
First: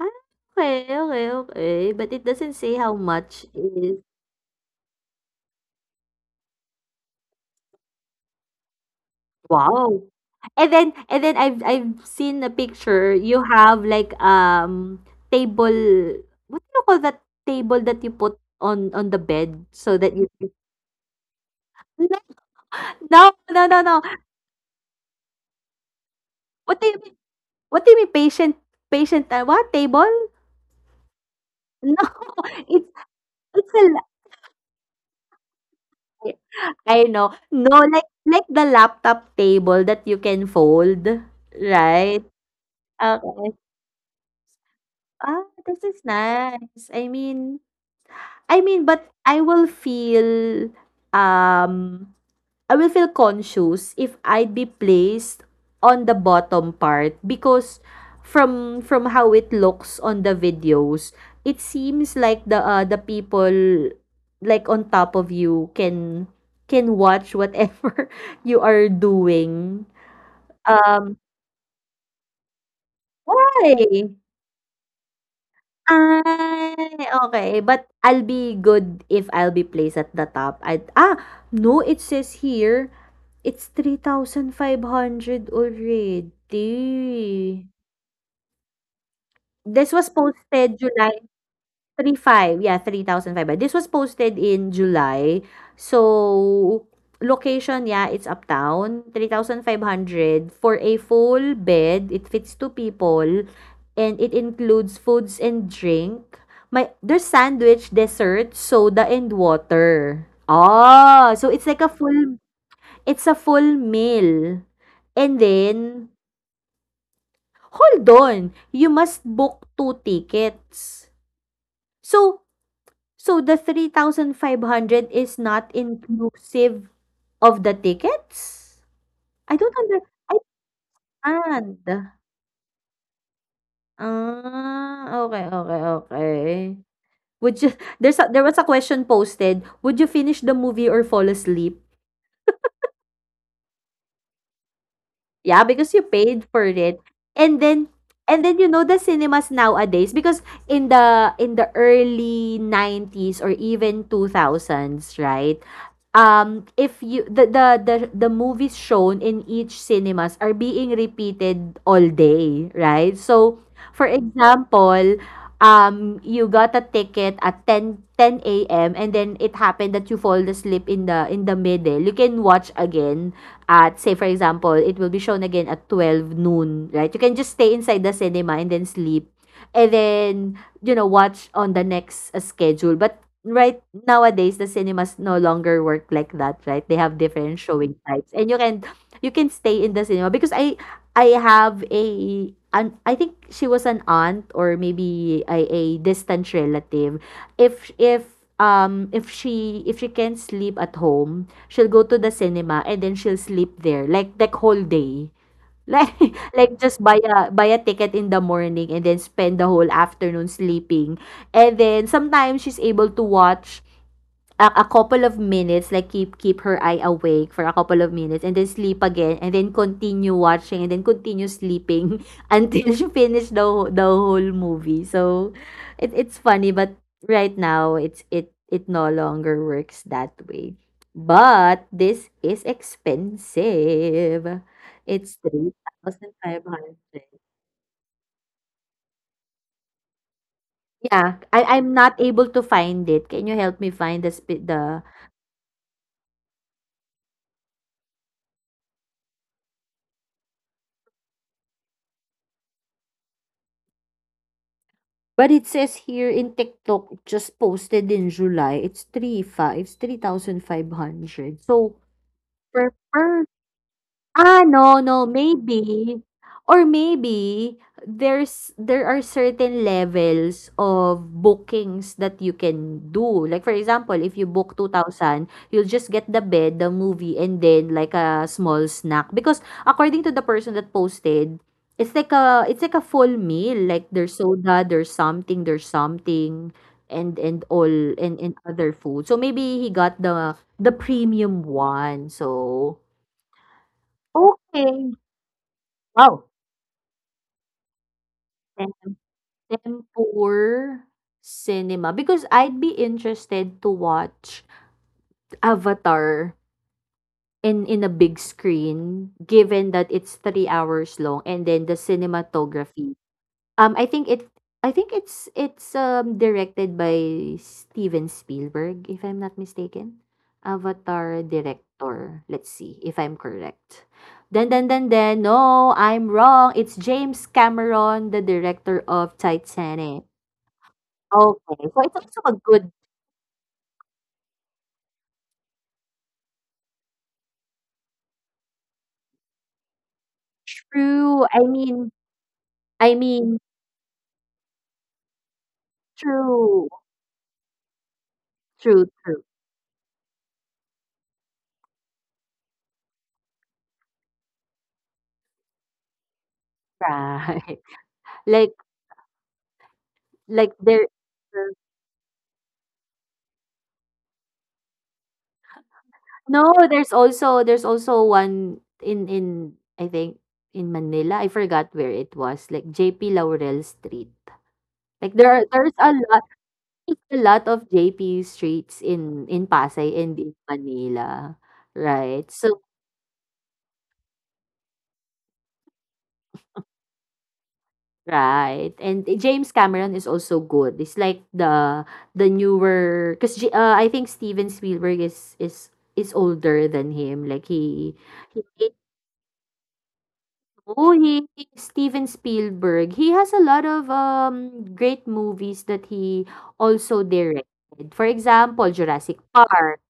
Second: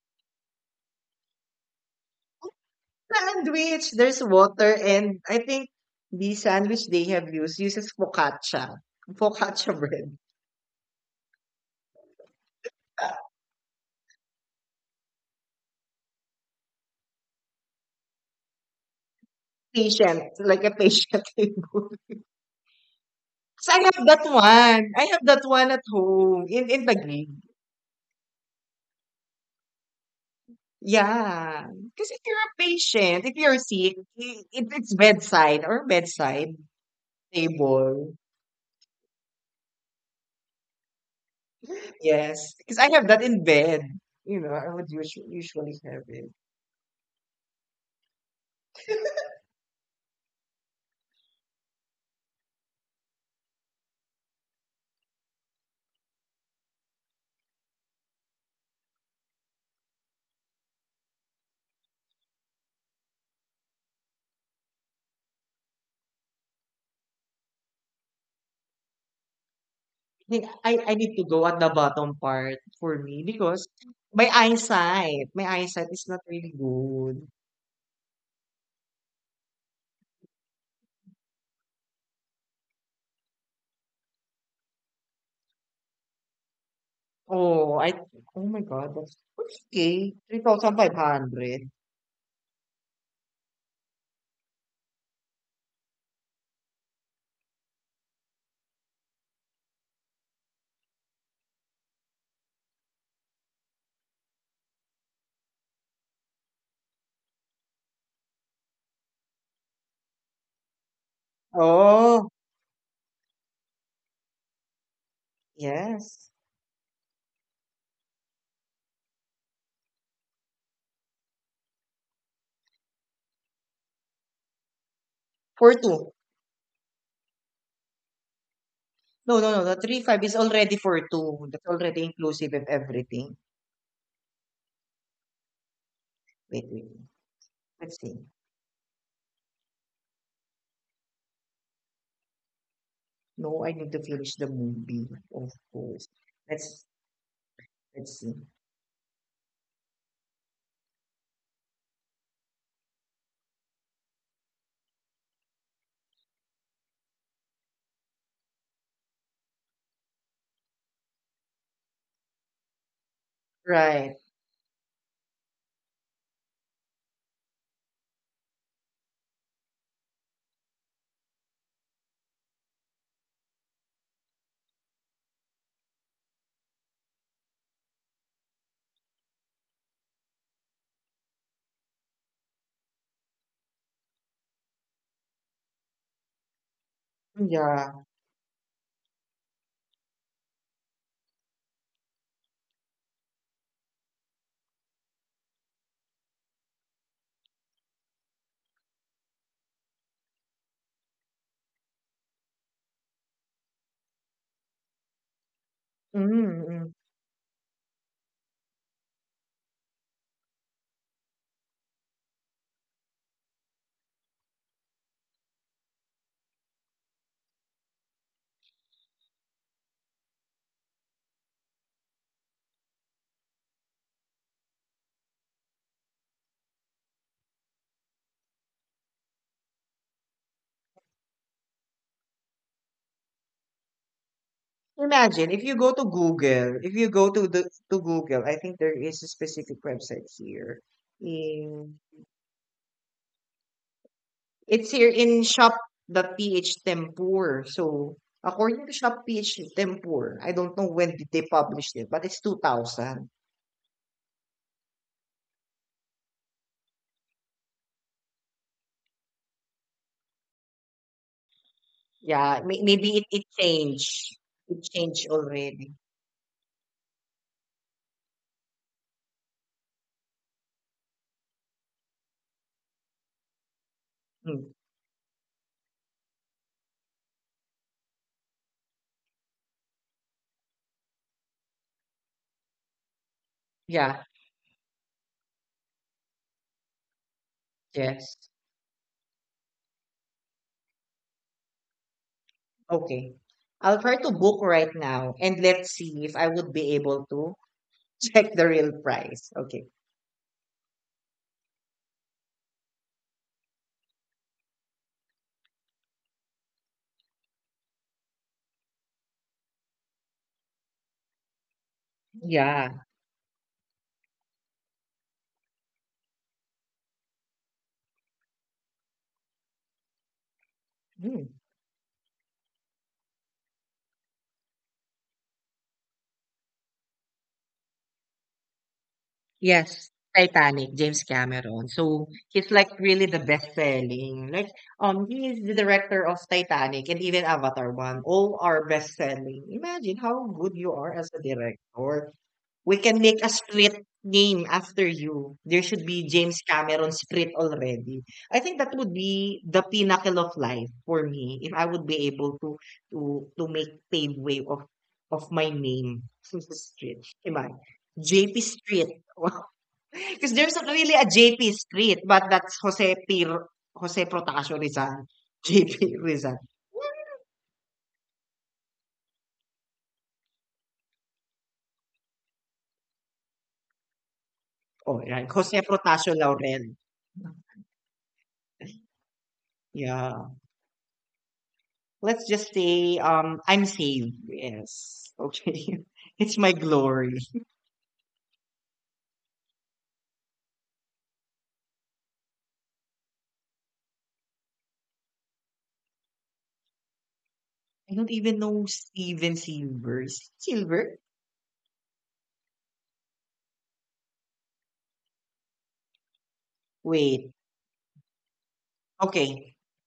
Ah, okay, okay, okay. But it doesn't say how much
Sandwich.
is.
There's water and I think the sandwich they have used uses focaccia. Focaccia
Wow.
bread.
And then I've seen a picture. You have like table, what do you call that table that you put on the bed so that you
Patient,
can-
like a patient table.
No, no, no,
So I
no, no.
have that one. I have that one at home in
What
in
do you mean?
Taguig.
What do you mean patient, patient what table?
Yeah,
No.
because if you're a
It's
patient, if you're
it's a
sick,
la-
I it it's bedside or bedside
I know. No,
table.
like the laptop table that you can fold, right?
Yes, because I have that in
Okay.
bed, I would usually
Ah,
usually
this
have
is
it.
nice. I mean, but um, I will feel conscious if I'd be placed on the bottom part, because from how it looks on the videos, it seems like the people like on top of you can watch whatever you are doing.
Then I need
Um,
to go at the bottom part for me because
why?
my eyesight is not really
Ay,
good.
okay. But I'll be good if I'll be placed at the top at ah, no, it says here, it's 3,500 already.
Oh, I oh my God, that's
This was
okay,
posted July
3,500.
3-5, yeah, 3,500. This was posted in July. So, location, yeah, it's uptown. 3,500 for a full bed. It fits two people and it includes foods and drink. My, there's sandwich, dessert, soda and water. Ah, so it's like a
Oh,
full, it's a full meal. And then
yes,
hold on, you must book two tickets. So, so the 3,500 is not
for 2.
inclusive of the tickets?
No, no,
I
no, the
don't under
three five is already for
I
2. That's
can't.
already inclusive of everything.
Ah, okay, okay, okay.
Wait, wait, wait.
Would you
Let's see.
there's a, there was a question posted, would you finish the movie or fall asleep?
No, I need to finish the movie, of
Yeah, because you
course.
paid for
Let's
it. And then
let's see.
and then you know the cinemas nowadays, because in the early 90s or even 2000s, right? If you the the movies shown in each cinemas are being repeated all day, right? So for
Right.
example, you got a ticket at 10 10 a.m. and then it happened that you fall asleep in the middle. You can watch again at, say for example, it will be shown again at 12 noon, right? You can just stay inside the cinema and then sleep and then you know watch on the next schedule. But right nowadays the cinemas no longer work like that, right? They have different
Yeah.
showing types and you can stay in the cinema, because I have a I think she was an aunt or maybe a distant relative. If if if she, if she can sleep at home, she'll go to the cinema and then she'll sleep there like the whole day. Like like
Mm-hmm.
just buy a buy a ticket in the morning and then spend the whole afternoon sleeping. And then sometimes she's able to watch a couple of minutes, like keep her eye awake for a couple of minutes and then sleep again and then continue watching and then continue sleeping until she finish the the whole movie. So it it's funny, but right now it's it no longer works that way. But this is expensive. It's
Imagine if
three
you go to
thousand five
Google, if you
hundred.
go to Google, I think there is a specific website here.
Yeah, I I'm
In,
not able to find it. Can you help me find the
it's here in shop dot PH Tempur. So according to shop PH Tempur, I don't know when did they publish it, but it's 2,000.
But it says here in TikTok, just posted in July, it's 3-3-5, 3,500. So,
Yeah,
per
maybe it
per
it changed.
ah,
It
no, no,
changed already.
maybe or maybe there's there are certain levels of bookings that you can do. Like, for example, if you
Mm.
book 2,000, you'll just get the bed, the movie, and then, like, a small snack. Because according to the person that posted, it's like a, it's like a full meal. Like,
Yeah,
there's soda, there's something, and all,
yes.
and other food. So, maybe he got the premium one. So,
Okay. I'll try to book right
okay.
now and let's see if
Wow.
I would be able to check the
Tem
real price. Okay.
Tempur cinema, because I'd be interested to watch Avatar in a big screen, given that it's 3 hours long and then the
Yeah.
cinematography. I think it I think it's directed by Steven Spielberg, if I'm not mistaken. Avatar
Mm.
director. Let's see if I'm correct. Then, no, I'm wrong. It's James Cameron, the director of
Yes.
Titanic.
Titanic, James
Okay,
Cameron.
so it's
So
also a
he's like
good
really the best selling. Like he is the director of Titanic and even Avatar 1. All are best selling. Imagine how good you are as a
true, I mean,
director. We
I
can make a
mean,
street name after you. There should be James
true,
Cameron Street already. I think that
true,
would
true,
be the pinnacle of life for me if I would be able to to make pave way of my name street. Diba?
right.
JP
Like
Street. Because
like
there's not
there
really a JP Street, but that's Jose P. Jose Protasio Rizal. JP Rizal.
no, there's also one in I think in Manila, I forgot where it was, like JP Laurel Street.
Oh,
Like
right.
there are
Jose
there's a
Protasio
lot,
Laurel.
there's a lot of JP streets in Pasay and
Yeah.
in Manila, right?
Let's just
So
say I'm saved. Yes. Okay. It's my glory.
right. And James Cameron is also good. It's like the newer cuz I think Steven Spielberg is is older than him. Like
I don't
he
even know Steven Silver. Is it
oh,
Silver?
Steven Spielberg. He has a lot of great movies that he also
Wait.
directed. For example, Jurassic
Okay.
Park,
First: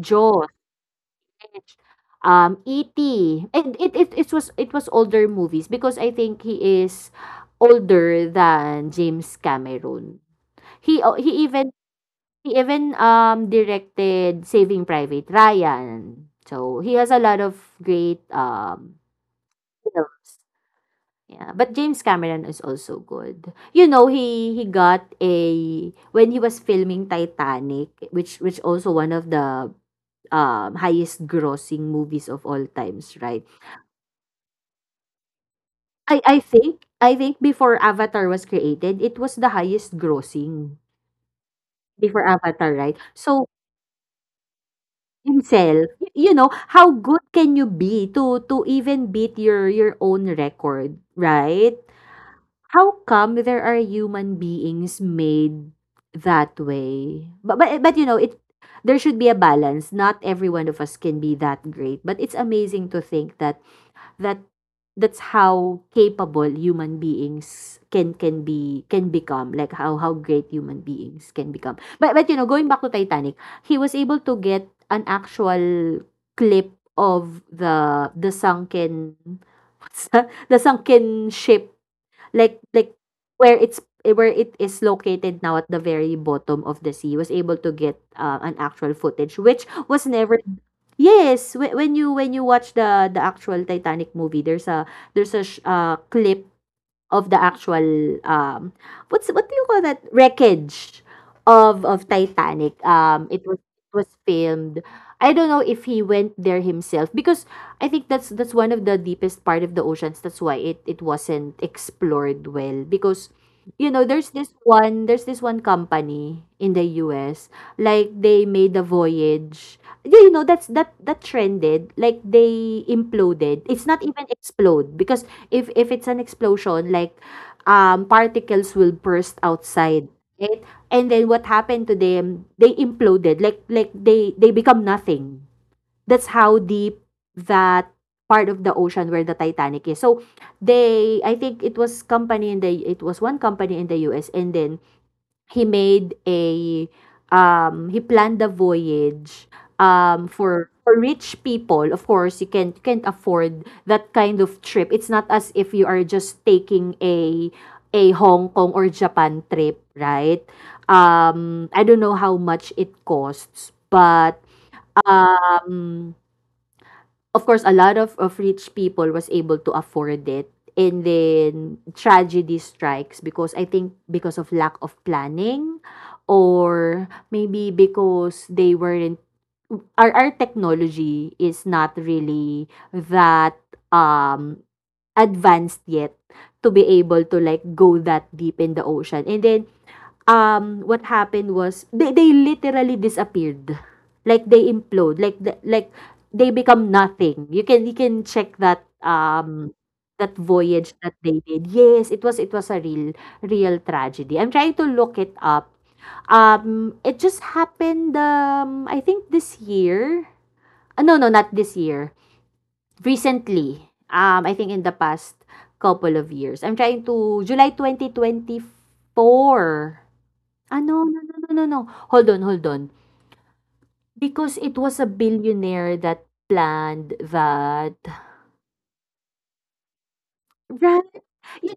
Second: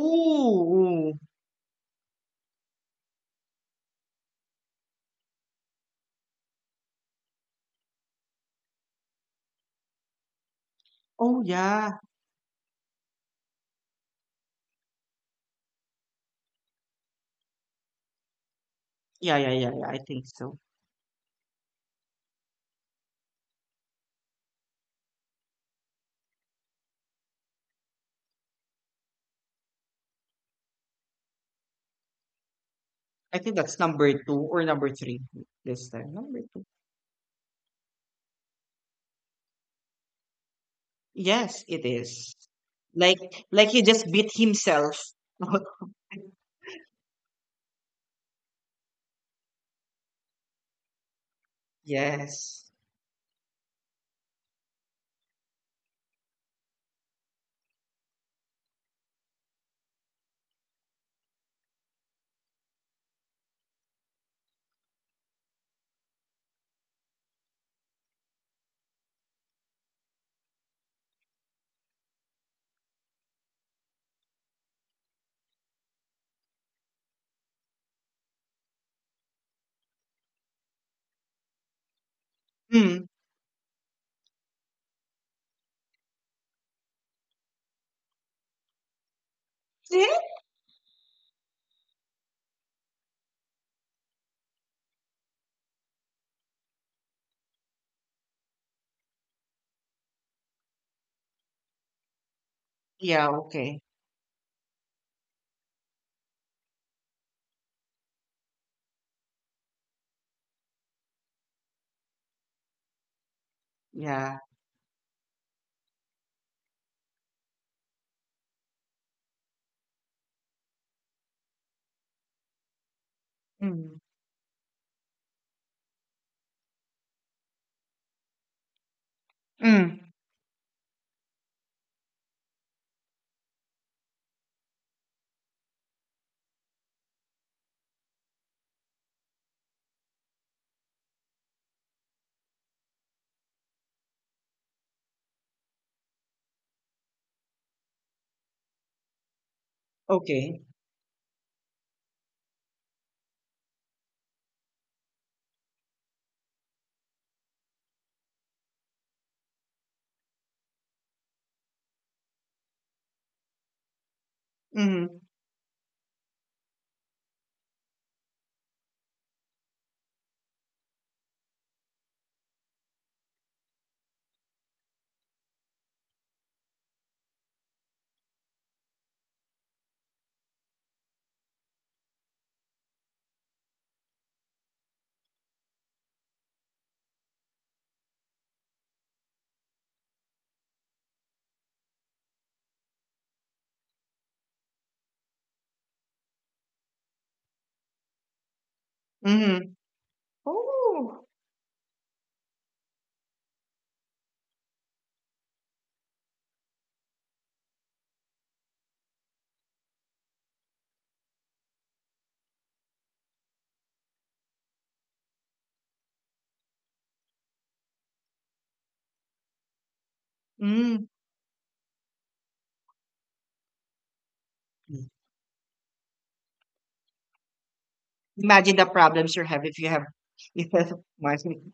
Jaws,
Oh
E.T. And it it was it was older movies because I think he is older than James Cameron. He o he
oh,
even,
yeah.
he even, directed Saving Private Ryan. So, he has a lot of great,
Yeah, yeah, yeah, yeah. I think
films.
so.
Yeah, but James Cameron is also good. You know, he got a when he was filming Titanic, which also one of the, highest grossing movies of all times,
I
right?
think that's number two or number three this time. Number two.
I think before Avatar was created, it was the highest grossing
Yes, it
before
is.
Avatar, right?
Like
So
like he just beat himself.
himself, you know, how good can you be to even beat your own record, right?
Yes.
How come there are human beings made that way? But you know, it there should be a balance. Not every one of us can be that great, but it's amazing to think that that that's how capable human beings can be can become, like how great human beings can become. But you know, going back to Titanic, he was able to get an actual clip of the sunken what's that? The sunken ship like
Mm.
where it's where it is located now, at the very bottom of the sea. He was able to get an actual footage which was
See?
never yes, when you, when you watch the actual Titanic movie, there's a sh clip of the actual, what's what do you call that? Wreckage of Titanic.
Yeah, okay.
It was filmed. I don't know if he went there himself, because I think that's one of the deepest part of the oceans. That's why it it wasn't explored well, because you know,
Yeah.
there's this one company in the U. S. Like they made a voyage. Yeah, you know, that's that that trended. Like they imploded. It's
Mm.
not even explode, because if it's an explosion, like particles will burst
Mm.
outside. Right? And then what happened to them, they imploded. Like they become nothing. That's how deep that part of the ocean where the Titanic is. So they I think it was company in the it was one company in the US and then he made a he planned the voyage,
Okay.
for rich people. Of course you can you can't afford that kind of trip. It's not as if you are just taking a Hong Kong or Japan trip, right? I don't know how much it costs, but
Mm.
um of course, a lot of rich people was able to afford it. And then tragedy strikes, because I think because of lack of planning or maybe because they weren't our technology is not really that um advanced yet to be able to like go that deep in the ocean. And then what happened was they literally disappeared, like they implode like the, like they become nothing. You can you can check that
Mhm.
that voyage that
Oh.
they did. Yes, it was a real real tragedy. I'm trying to look it up, it just happened, I think this year. No, no, not this year, recently, I think in the past couple of years. I'm trying to July 2024. Ah, no,
Mm.
no, no, no, no, no. Hold on, hold on. Because it was a
Mm.
billionaire that planned that.
Imagine the problems you have if you have if you have
Right.
money,
You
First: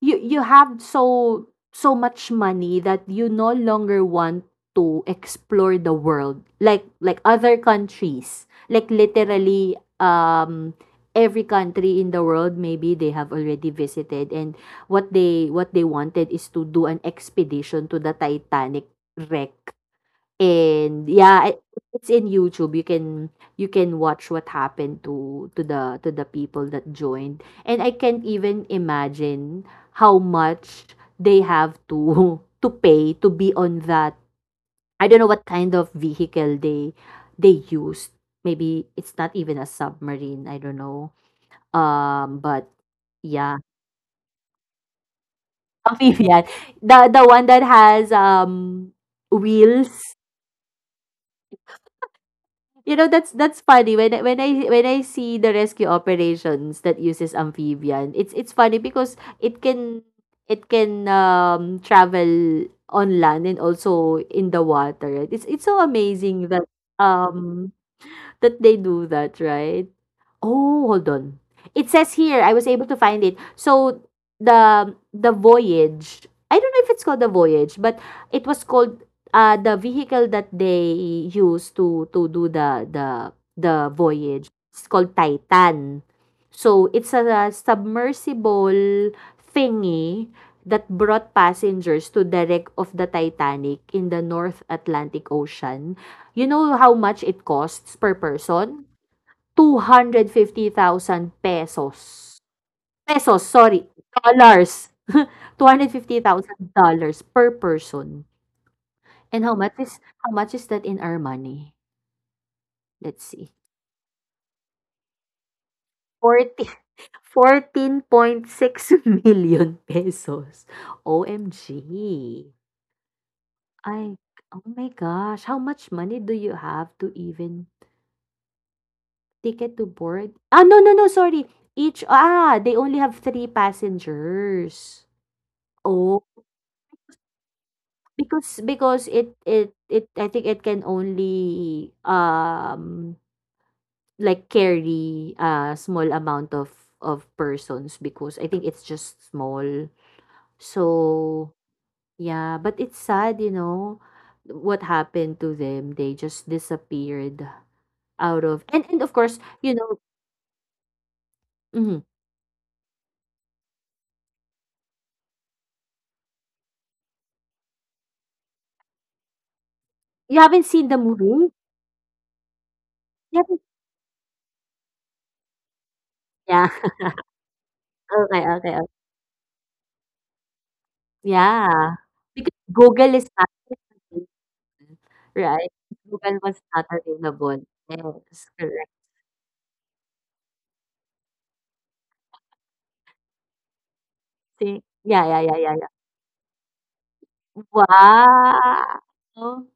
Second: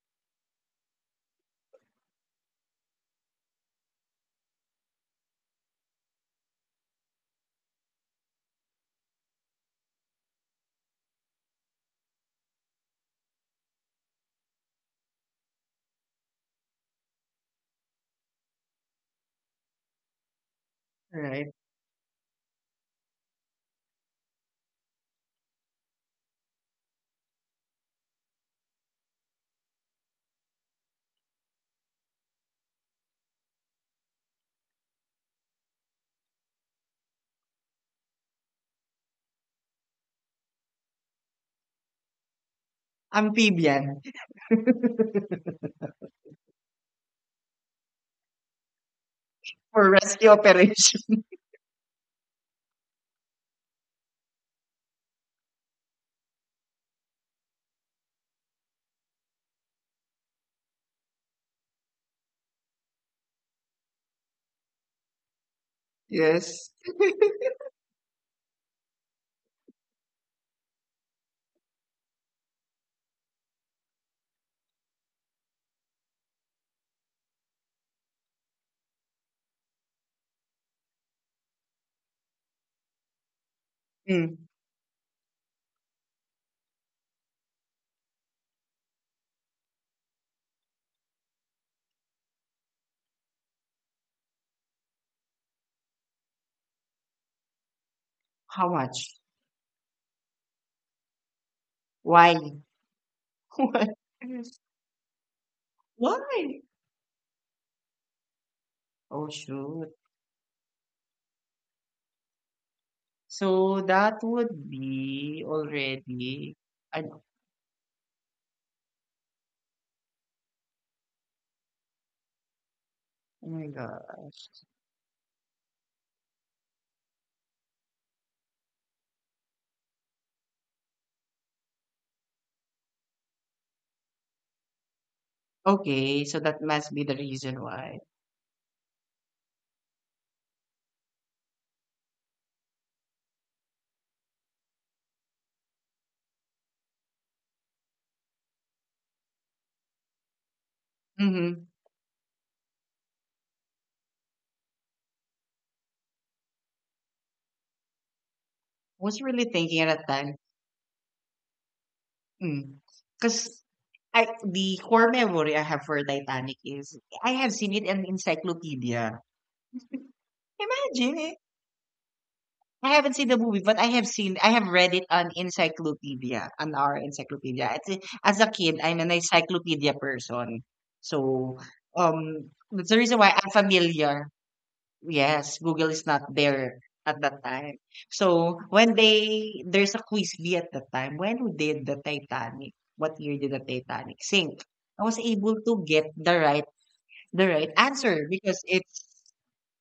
you have so much money that you no longer want to explore the world like other countries. Like literally every country in the world maybe they have already visited, and what they wanted is to do an expedition to the Titanic wreck. And
right?
yeah, it's in YouTube. You can watch what happened to the people that joined. And I can't even imagine how much they have to to pay to be on that. I don't know what kind of vehicle they used. Maybe it's not even a submarine. I don't know. But yeah,
Amphibian
amphibian. The one that has wheels.
for rescue operation.
You know, that's funny when I see the rescue operations that uses amphibian. It's funny because it can travel on land and also in the water. Right? It's so amazing that
Yes.
um that they do that, right? Oh, hold on. It says here, I was able to find it. So the voyage, I don't know if it's called the voyage, but it was called the vehicle that they use to do the
Mm.
voyage. It's called Titan. So it's a, submersible thingy that brought passengers to the wreck of the Titanic in the North Atlantic Ocean. You know how much it costs per
How
person?
much?
250,000
Why?
pesos. Pesos, sorry,
Why?
dollars.
Why?
$250,000 dollars per person.
Oh
And how much
shoot.
is that in our money? Let's see.
So that would be already
Forty
an
14.6 million pesos. OMG.
Oh my
I
gosh.
oh my gosh, how much money do you have to even ticket to board? Ah, no, no, no, sorry. Each, ah, they only have three passengers.
Okay,
Oh,
so that must be the reason why.
because it it it I think it can only like carry a small amount of persons because I think it's just small. So
Mhm.
yeah, but it's sad, what happened to them. They just disappeared out of, and of
Was
course,
really thinking at that time.
mhm.
mm, Cause I the core memory I have for Titanic is I have seen it in encyclopedia.
You haven't seen the
Imagine it.
movie?
I haven't seen the
You
movie,
haven't-
but I have read it on encyclopedia,
Yeah.
on our encyclopedia. As
Okay,
a kid,
okay, okay.
I'm an encyclopedia person. So,
Yeah. Because
that's the reason
Google
why
is,
I'm familiar.
mm,
Yes,
right.
Google is not
Google was
there
not
at that
available.
time.
Yes,
So when
correct.
they there's a quiz bee at that time, when did the Titanic? What year did the Titanic sink?
See?
I was
Yeah, yeah,
able
yeah, yeah,
to
yeah.
get the right answer because it's
Wow!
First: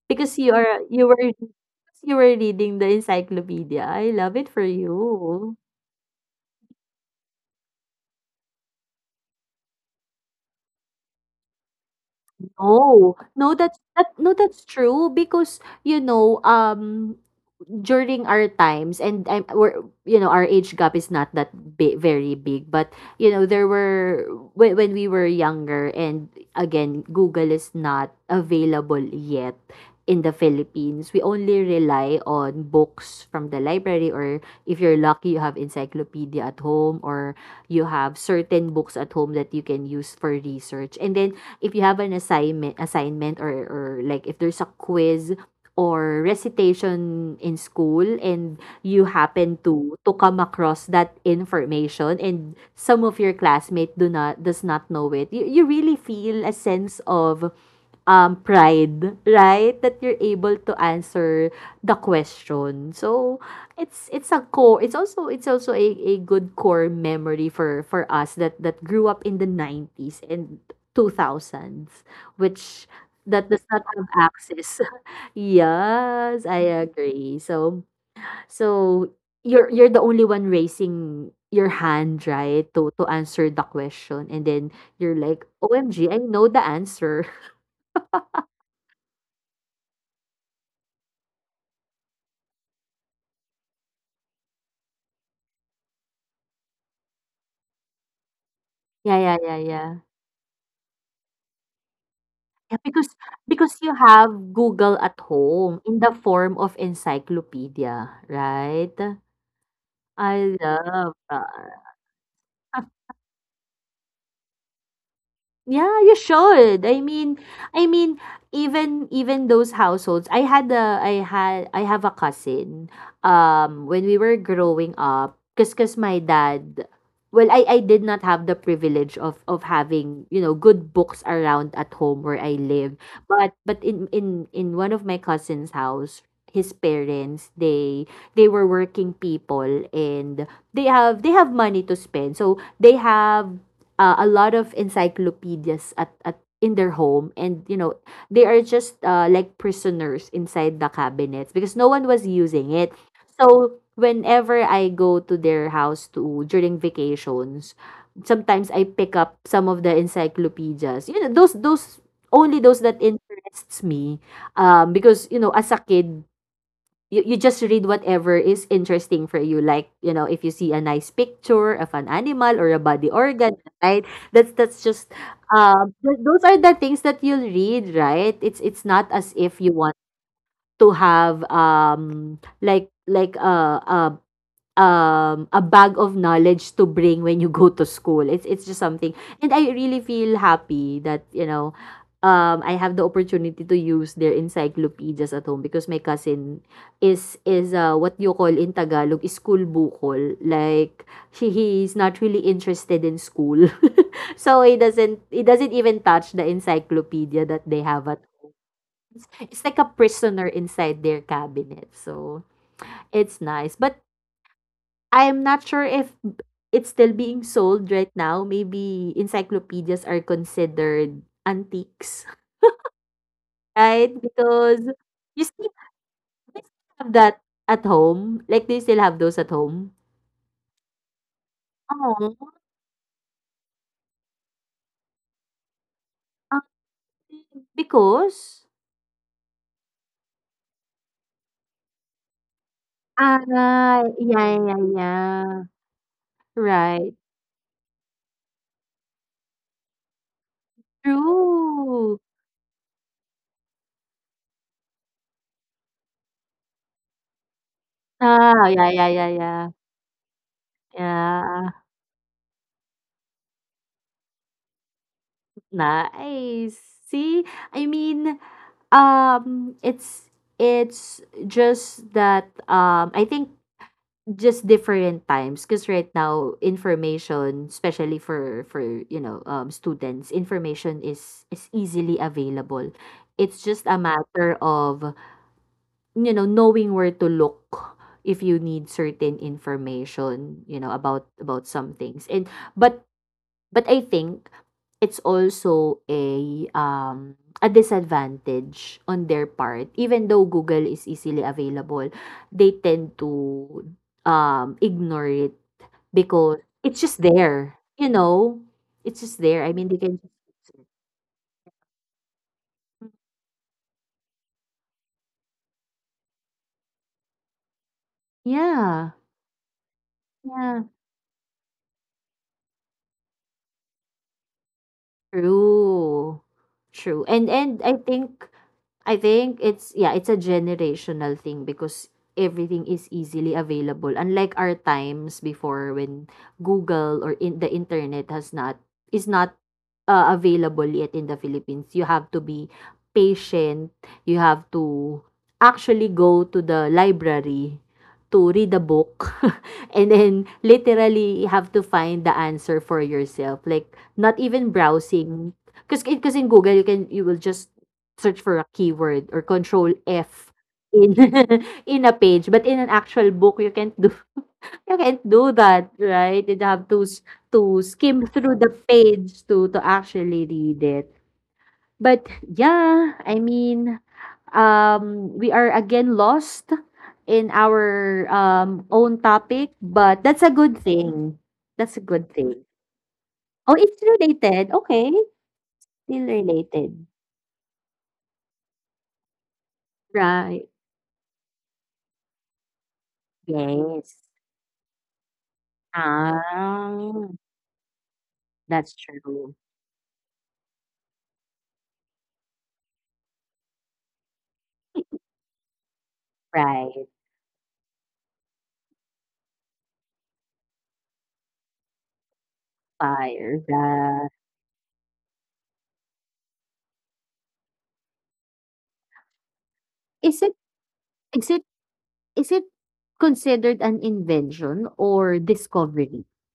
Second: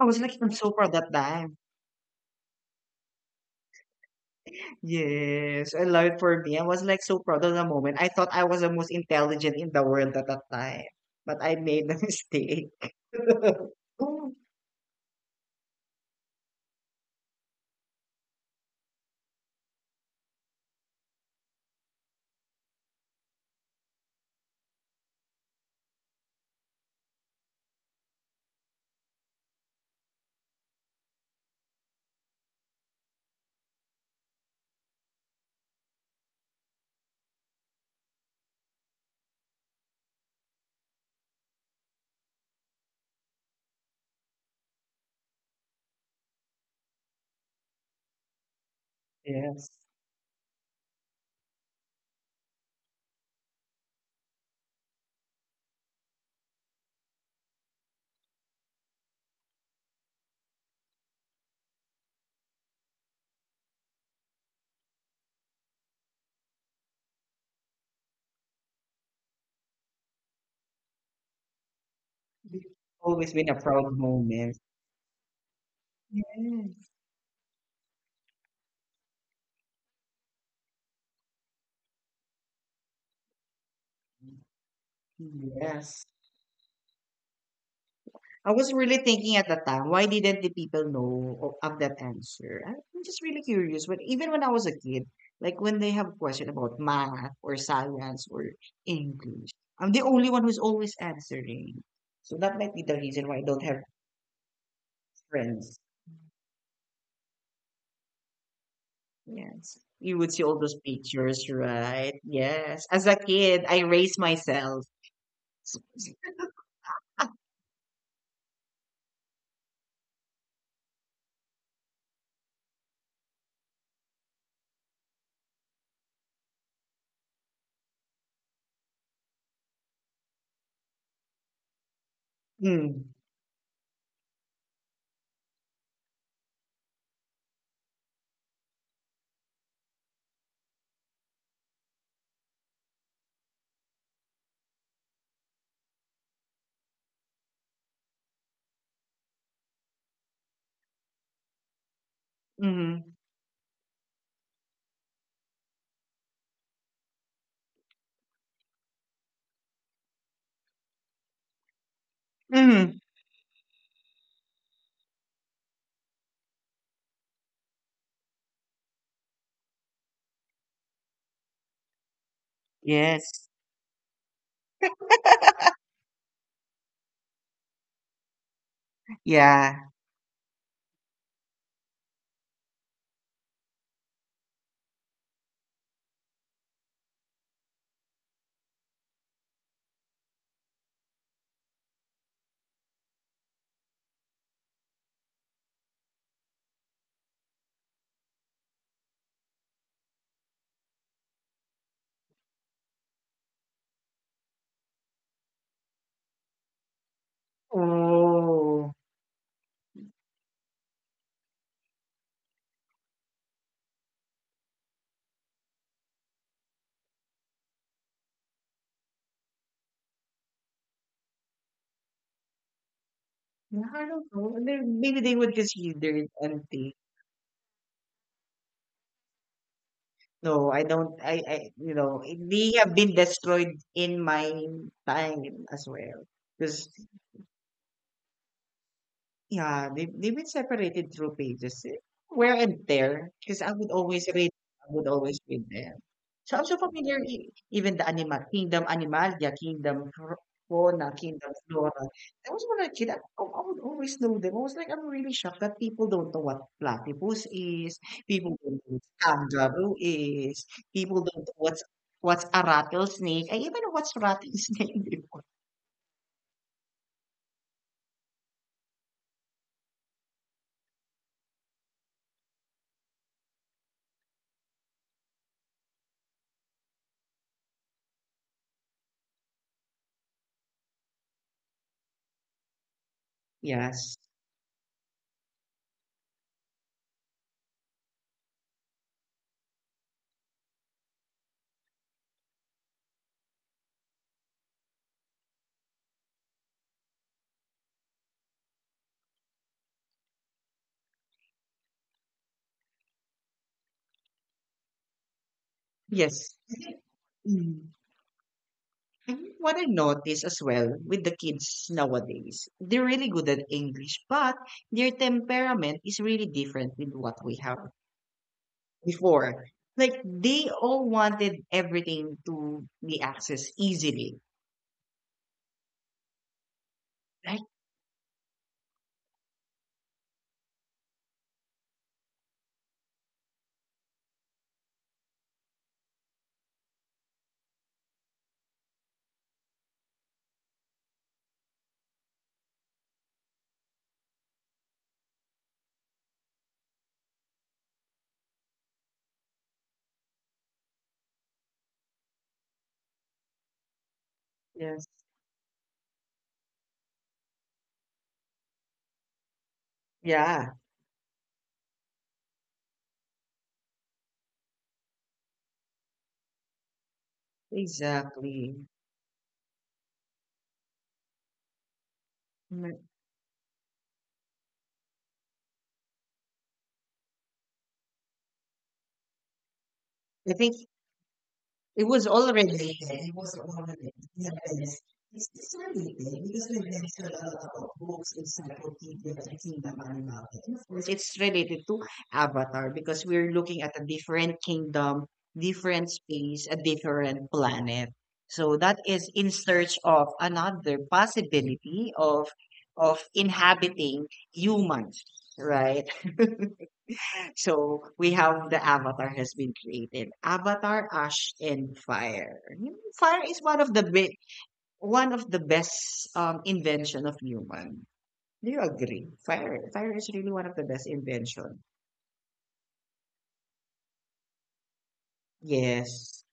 I was like
Because
I'm
you
so
are
proud
you
that
were
time.
because you were reading the encyclopedia. I love it for you.
Yes, I love it for me. I was like so proud of the moment. I thought I was the most intelligent in the world at that time, but I made a mistake.
No, no, that's that no, that's true because you know, during our times and we're, you know, our age gap is not that bi- very big, but you know there were when, we were younger, and again Google is not available yet in the Philippines. We only rely on books from the library, or if you're lucky you have encyclopedia at home, or you have certain books at home that you can use for research. And then if you have an assignment, or like if there's a quiz or recitation in school, and you happen
Yes,
to come across that information and some of your classmate do not does not know it, you really feel a sense of pride, right, that you're able to answer the question. So it's a core, it's also a, good core memory for us that grew up in the 90s and two thousands,
it's
which
always
that
been a
does not
proud
have
moment.
access. Yes, I
Yes.
agree. So so you're the only one raising your hand, right, to answer the question, and then you're like, "OMG,
Yes.
I know the answer."
I was really thinking at the time, why didn't the people know of that answer? I'm just really curious. But even when I was a kid, like when they have question about math or science or
Yeah, yeah,
English,
yeah, yeah.
I'm the only one who's always answering. So that
Yeah,
might be the
because
reason why I don't have
you have Google at home
friends.
in the form of encyclopedia, right?
Yes. You would see
I
all those
love
pictures,
that.
right? Yes. As a kid, I raised myself.
Yeah, you should. I mean, even even those households. I had a, I had, I have a cousin. When we were growing up, cause my dad. Well, I did not have the privilege of having, you know, good books around at home where I
Mm.
live. But in one of my cousin's house, his parents, they were working people, and they have money to spend. So they have a lot of encyclopedias at in their home. And you know they are just, like prisoners inside the cabinets because no one was using it.
Mm-hmm.
So whenever I go to their house to during vacations, sometimes I pick up some of the encyclopedias, you know those, only those
Mm-hmm.
that interests me, because you know, as a kid, you just read whatever is interesting for you. Like you know, if you see a nice picture of an animal or a body
Yes.
organ, right, that's just th- those are the things that you'll read, right? It's not as if
Yeah.
you want to have a bag of knowledge to bring when you go to school. It's just something. And I really feel happy that, you know, I have the opportunity to use their encyclopedias at home because my cousin is what you call in Tagalog school bukol. Like he's not really interested in school, so he doesn't even touch the encyclopedia that they have at.
Oh.
It's like a prisoner inside their cabinet. So it's nice, but I'm not sure if b- it's still being sold right now. Maybe encyclopedias are considered antiques,
Yeah, I
right?
don't know. And
Because
Maybe they
you
would
still,
consider it
you still
empty.
have that at home. Like, do you still have those at home?
No, I don't.
Oh,
They have been destroyed in my time as well.
Um,
Because
because,
Yeah, they've been separated through pages, wear and tear,
ah,
because
yeah, yeah,
I would always
yeah.
read them. So I'm so
Right?
familiar e even the animal Kingdom Animalia, Kingdom Fro Fauna, Kingdom Flora.
True.
I was When I was a kid, I oh, I would always know them. I was like, I'm really shocked that people don't know what platypus is, people
Ah,
don't
yeah,
know what
yeah, yeah, yeah.
kangaroo is, people don't know
Yeah.
what's a rattlesnake. I even know what's rattlesnake before.
Nice. See, I mean, it's it's just that I think just different times because right now information, especially for you know students, information is easily available. It's just a
Yes.
matter of, you know, knowing where to look if you need certain information, you know, about some things. And but but I think it's also a disadvantage on their part. Even though Google is easily available, they tend to, ignore it
Yes.
because it's just there,
Mm.
you know? It's
I
just there. I
what
mean,
I
they can just,
notice as well with the kids nowadays, they're really good at English, but their temperament is really different with what we have
yeah.
before. Like they
Yeah.
all wanted everything to be accessed easily.
True. True. And
Like
and I think it's, yeah, it's a generational thing because everything is easily available. Unlike our times before when Google or in the internet has not is not, available yet in the Philippines. You have to be patient. You have to actually go to the library to read a book and then literally have to find the answer for yourself. Like not even
Yes.
browsing, because in Google you will just search for a keyword, or control F
Yeah,
in in a page. But in an actual book you can't do that, right? You'd have to s- to skim through the
exactly.
page to actually read it. But
Mm,
yeah, I mean, we are again lost in our own topic, but that's a
I
good
think
thing. That's a
it was
good thing.
already there. It was
Oh, it's
already
related.
established.
Okay,
It's certainly
still
there because we
related.
mentioned a lot about books, encyclopedia, and Kingdom Animal.
Right.
And of course, it's related to Avatar because we're looking at a
Yes.
different kingdom, different space, a
Ah,
different planet. So
that's
that is in
true.
search of another possibility of inhabiting humans, right?
Right.
So we have the avatar has been created. Avatar, Ash, and Fire. You know, Fire
Fire.
is one of the
The
one of the best invention of human. Do you agree? Fire is
is
really
it
one of the best
is it
invention.
Is it considered an invention or discovery?
Yes,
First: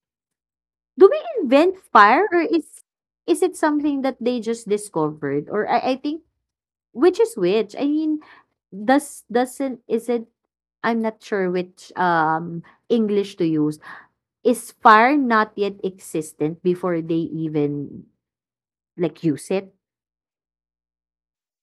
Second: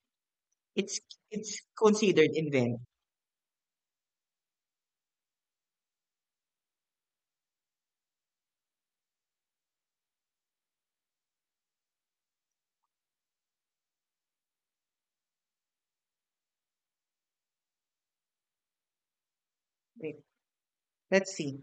it's
Do we
it's
invent fire,
considered
or
invent,
is it something that they just discovered? Or I think which is which? I mean, does doesn't is it, I'm not sure which English to use. Is fire not yet existent before they even like use it?
right? Let's see.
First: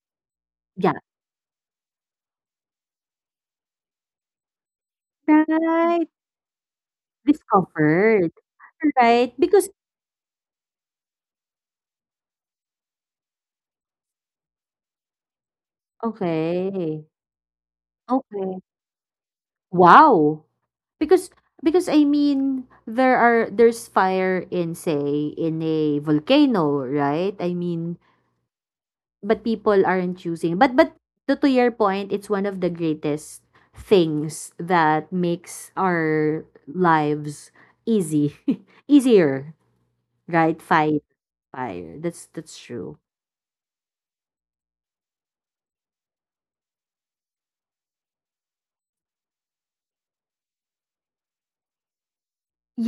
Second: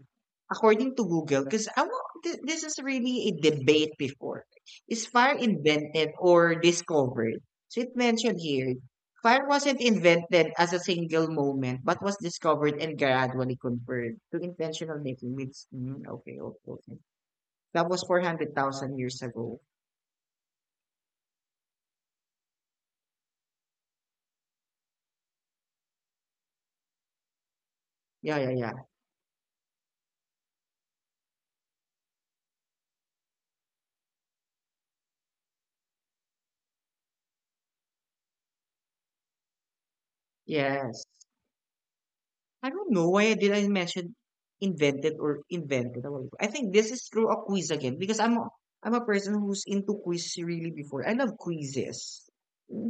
Yeah.
According to Google, because this is really a debate before. Is fire
Right.
invented or discovered? So it
Discovered.
mentioned here,
Right?
fire
Because
wasn't invented as a single moment, but was discovered and gradually converted to intentional making. Means, okay, okay, okay.
okay.
That was
Okay.
400,000 years ago.
Wow. Because I mean, there's fire in, say, in a volcano, right? I mean,
Yeah, yeah, yeah.
but people aren't choosing, but to your point, it's one of the greatest things that makes our lives easy, easier, right? Fight
Yes.
fire. That's
I don't
true.
know why I did I mention invented or invented a while ago. I think this is through a quiz again because I'm a person who's into quiz really before. I love quizzes.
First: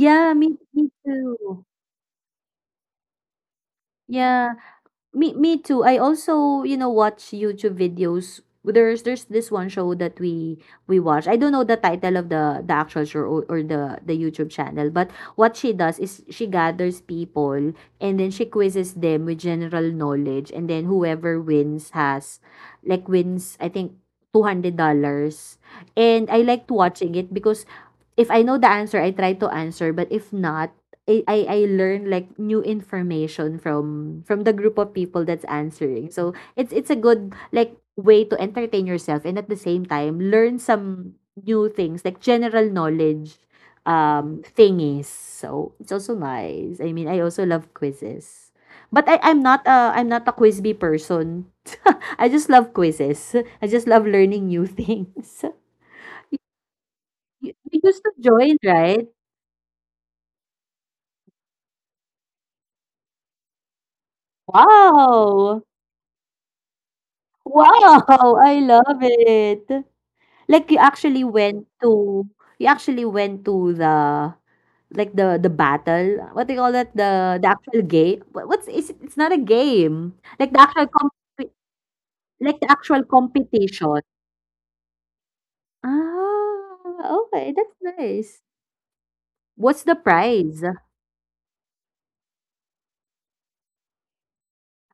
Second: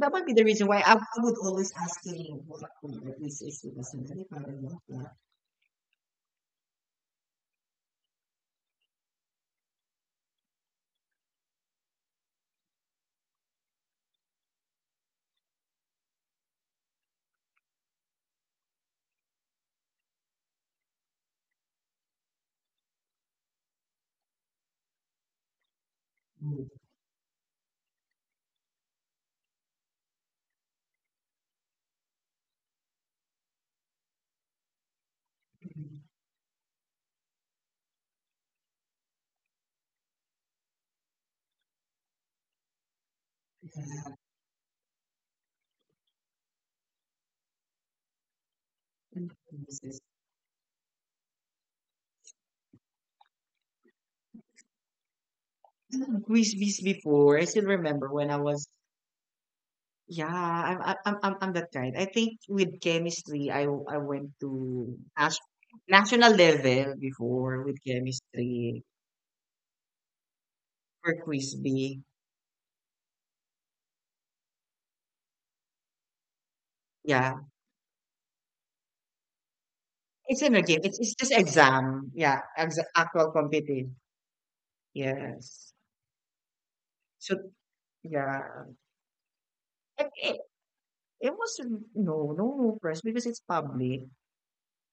That might be the
me
reason why
me
I would
too.
always ask him what the quiz is because I'm very
Yeah.
paranoid that
Me too. I also, you know, watch YouTube videos. There's this one show that we watch. I don't know the title of the actual show, or the YouTube channel, but what she does is she gathers people and then she quizzes them with general knowledge, and then whoever wins has, like, wins, I think, $200. And I liked watching it because if I know the answer, I try to answer. But if not, I learn like new information from the group of people that's answering. So it's a good like way to entertain yourself and at the same time learn some new things like general knowledge thingies. So it's also nice. I mean, I also love quizzes. But I'm not
quizzes.
I'm not a quizby person. I just love quizzes. I just love learning new things.
I love
You,
quizzes before. I
you
still
you used
remember
to
when I
join,
was
right?
yeah, I'm that kind. I think with chemistry, I went to
Wow!
national level before with
Wow! I
chemistry.
love it. Like you
For
actually
Quiz
went
Frisbee,
to, you actually went to the like the battle. What do you call that?
yeah.
The actual game. What's, is it, it's not a game.
It's
Like
in
the
a game.
actual
It's
comp-
it's just exam. Yeah,
like the
exa
actual
actual competition.
competition.
Yes.
Ah,
So,
okay, that's nice.
yeah.
What's the
And
prize?
it was no, no prize because it's public.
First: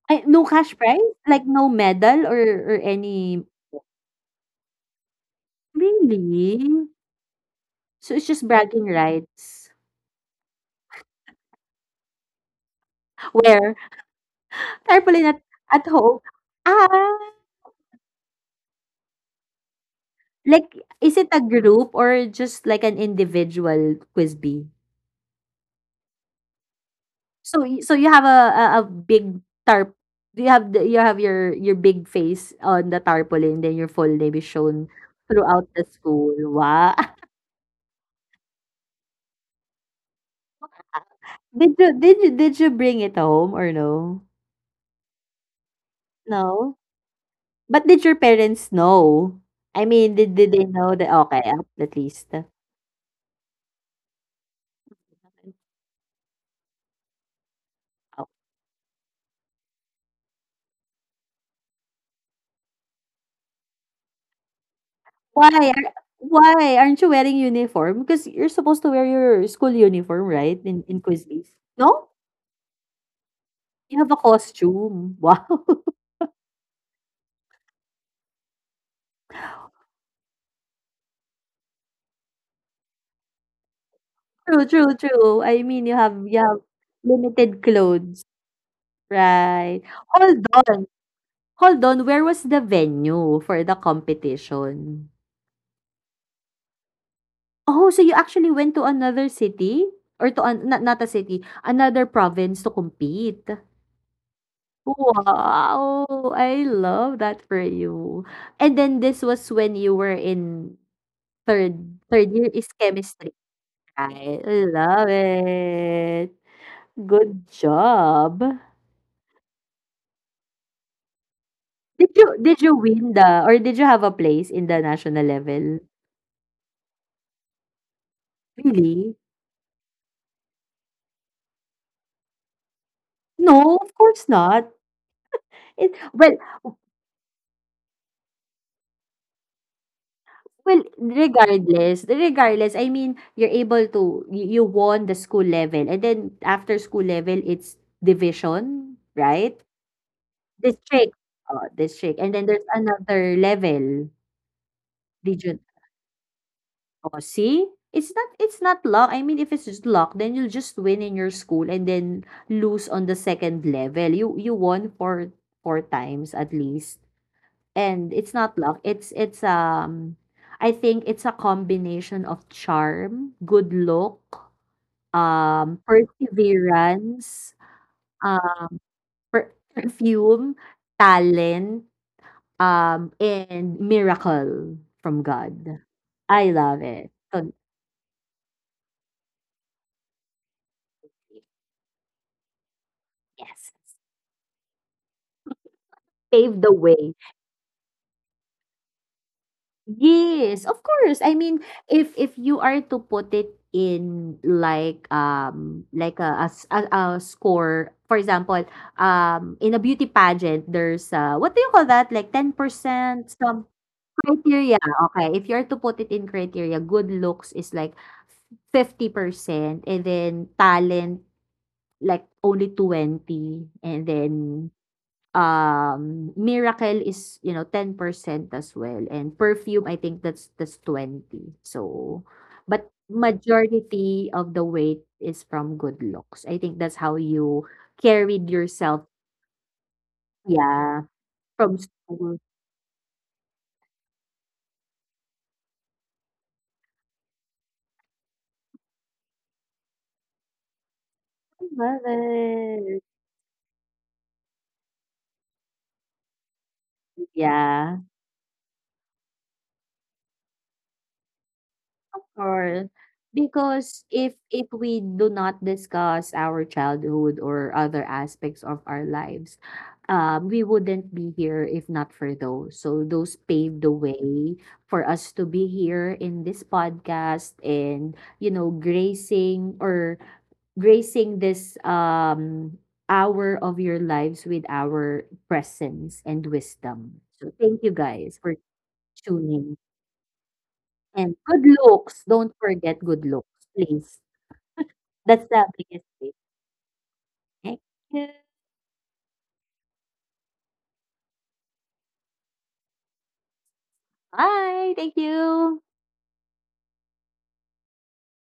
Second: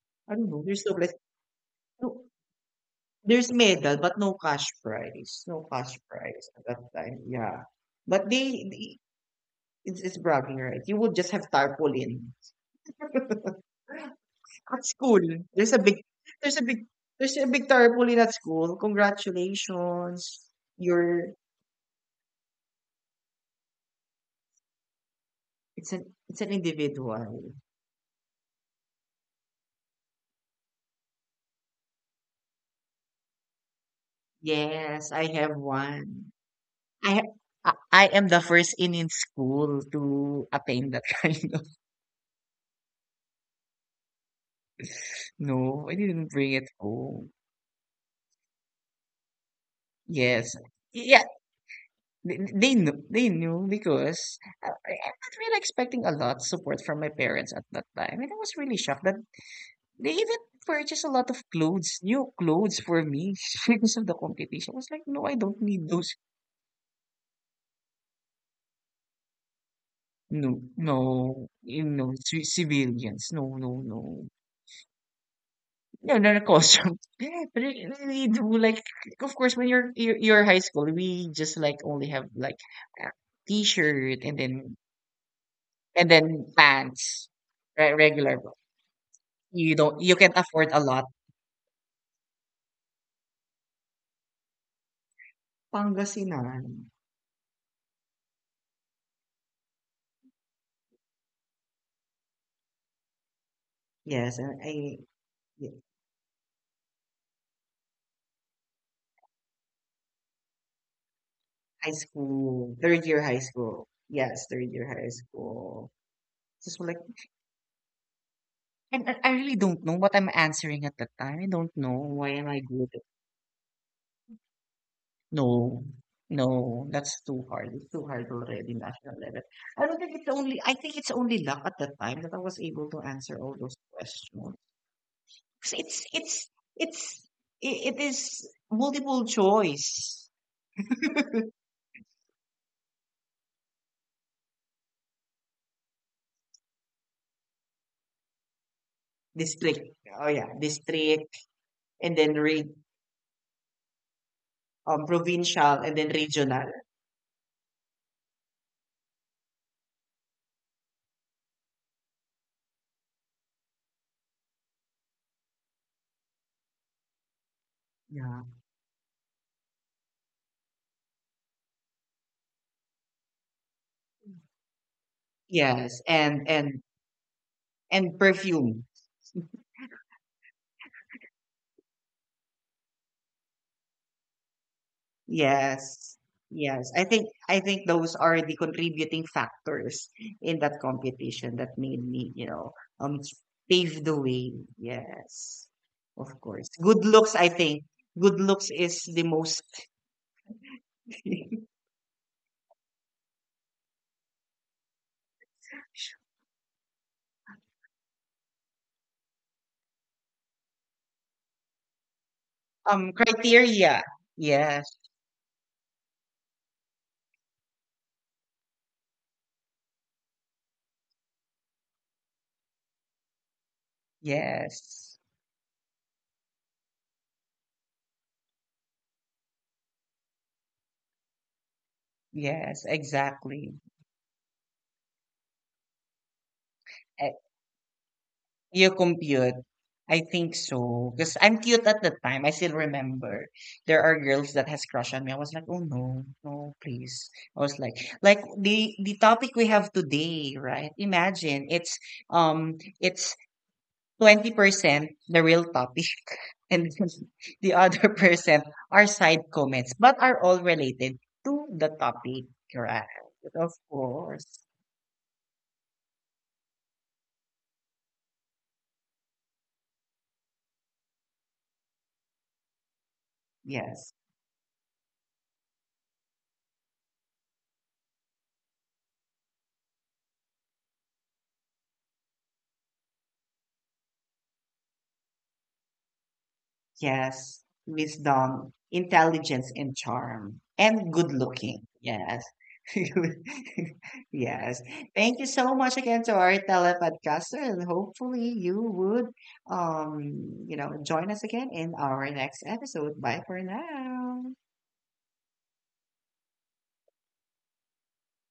Ay,
I
no
don't know,
cash
there's no
prize?
like
Like no medal
no,
or any?
there's medal but no cash prize, no cash prize
Really?
at that time, yeah.
So it's
But
just
they
bragging
they
rights.
it's bragging rights. You would just have tarpaulin.
Where?
At school,
Tarpaulin
there's a
at
big,
home.
there's a big,
Ah,
there's a big tarpaulin at school. Congratulations.
like is it
You're
a group or just like an individual Quiz-Bee?
it's an individual.
So you have a big tarp, do you have the you have your big face on the tarpaulin, then your full name is shown
Yes, I have
throughout the
one.
school. Wow.
I ha- I am the first in school to attain that kind of.
Did you bring it home or no?
No, I didn't bring it
No?
home.
But did your parents know? I mean, did
Yes,
they know that
yeah,
okay, at least?
they knew, they knew because I'm not really expecting a lot support from my parents at that time, and I was really shocked that they even purchased a lot of clothes, new clothes for me because of the competition. I was like, "No, I
Why
don't need
are
those.
why aren't you wearing uniform? Because you're supposed to wear your school uniform, right?
No,
In
no,
Quizbees.
you
No?
know, civilians. No, no,
You have a
no.
costume. Wow.
No, no, no, costume. But we do like, of course, when you're you're high school, we just like only have like a t-shirt and
True,
then,
true, true. I mean, you
and
have you
then
have
pants,
limited
right?
clothes,
Regular. You
right?
don't. You can
Hold
afford a
on,
lot.
hold on. Where was the venue for the competition?
Pangasinan.
Oh, so you actually went to another city, or to an, not, not a city, another province to compete.
Yes, and I.
Wow! I love that for you. And then this was when you were in
High
third, third year is
school, third year
chemistry,
high school.
right?
Yes,
I
third year
love
high school.
it.
Just like,
Good job.
and I really don't know what I'm answering at that time. I don't know
Did
why
you
am
did
I
you
good at-
win the, or did you have a place in the national
No,
level?
no, that's too hard. It's too hard already,
Really?
national level. I don't think it's only. I think it's only luck at that time that I was able to answer all
No,
those
of course
questions.
not.
'Cause
It,
It's
well,
it's it's it it is multiple choice
well, regardless, regardless, I mean, you're able to you won the school level, and then after school level it's division, right?
district. Oh yeah,
District,
district,
oo, district,
and
and
then
then there's another level,
um,
region.
provincial, and then regional.
Oh, see? It's not luck. I mean, if it's just luck, then you'll just win in your school and then lose on the second level. You won four, four times at least, and it's
Yeah.
not luck, it's, I think it's a combination of charm, good look,
Yes, and,
perseverance,
and
uh,
perfume.
per perfume, talent, and miracle from God.
Yes.
I love
Yes.
it. So,
I think those are the contributing factors in that competition that made me, you know, um,
yes,
pave the way. Yes. Of
pave
course.
the
Good
way.
looks, I think. Good looks is the most
Yes, of course. I mean, if you are to put it in like a score, for example, in a beauty pageant, there's what do you call that? Like ten
um,
percent some
criteria.
criteria.
Yes.
Okay, if you're to put it in criteria, good looks is like 50% and then talent like only 20, and then,
Yes.
miracle is, you know, 10% as well, and perfume I think that's 20. So,
Yes,
but
exactly.
majority of the weight is from good looks. I think that's how
E,
you carried
you
yourself,
compute. I think
yeah,
so. Because I'm
from
cute at the
school.
time. I still remember. There are girls that has crush on me. I was like, oh no, no, please. I was like the topic we have today, right?
I
Imagine
love it.
it's 20% the real topic and the
Yeah.
other percent are side comments, but are all related to the topic,
Or,
right? Of
because
course.
if we do not discuss our childhood or other aspects of our lives, we wouldn't be here if not for those. So those paved the
Yes.
way for us to be here in this podcast, and you know, gracing or gracing this hour of your lives with our presence and wisdom. So
Yes,
thank you guys for
wisdom, intelligence,
tuning.
and charm, and good
And good
looking.
looks,
Yes.
don't forget good looks, please.
Yes. Thank
That's
you
the
so much
biggest
again
thing.
to our telepodcaster,
Thank
and
you.
hopefully you would, um, you know, join us again in our next episode. Bye for now.
Bye, thank you.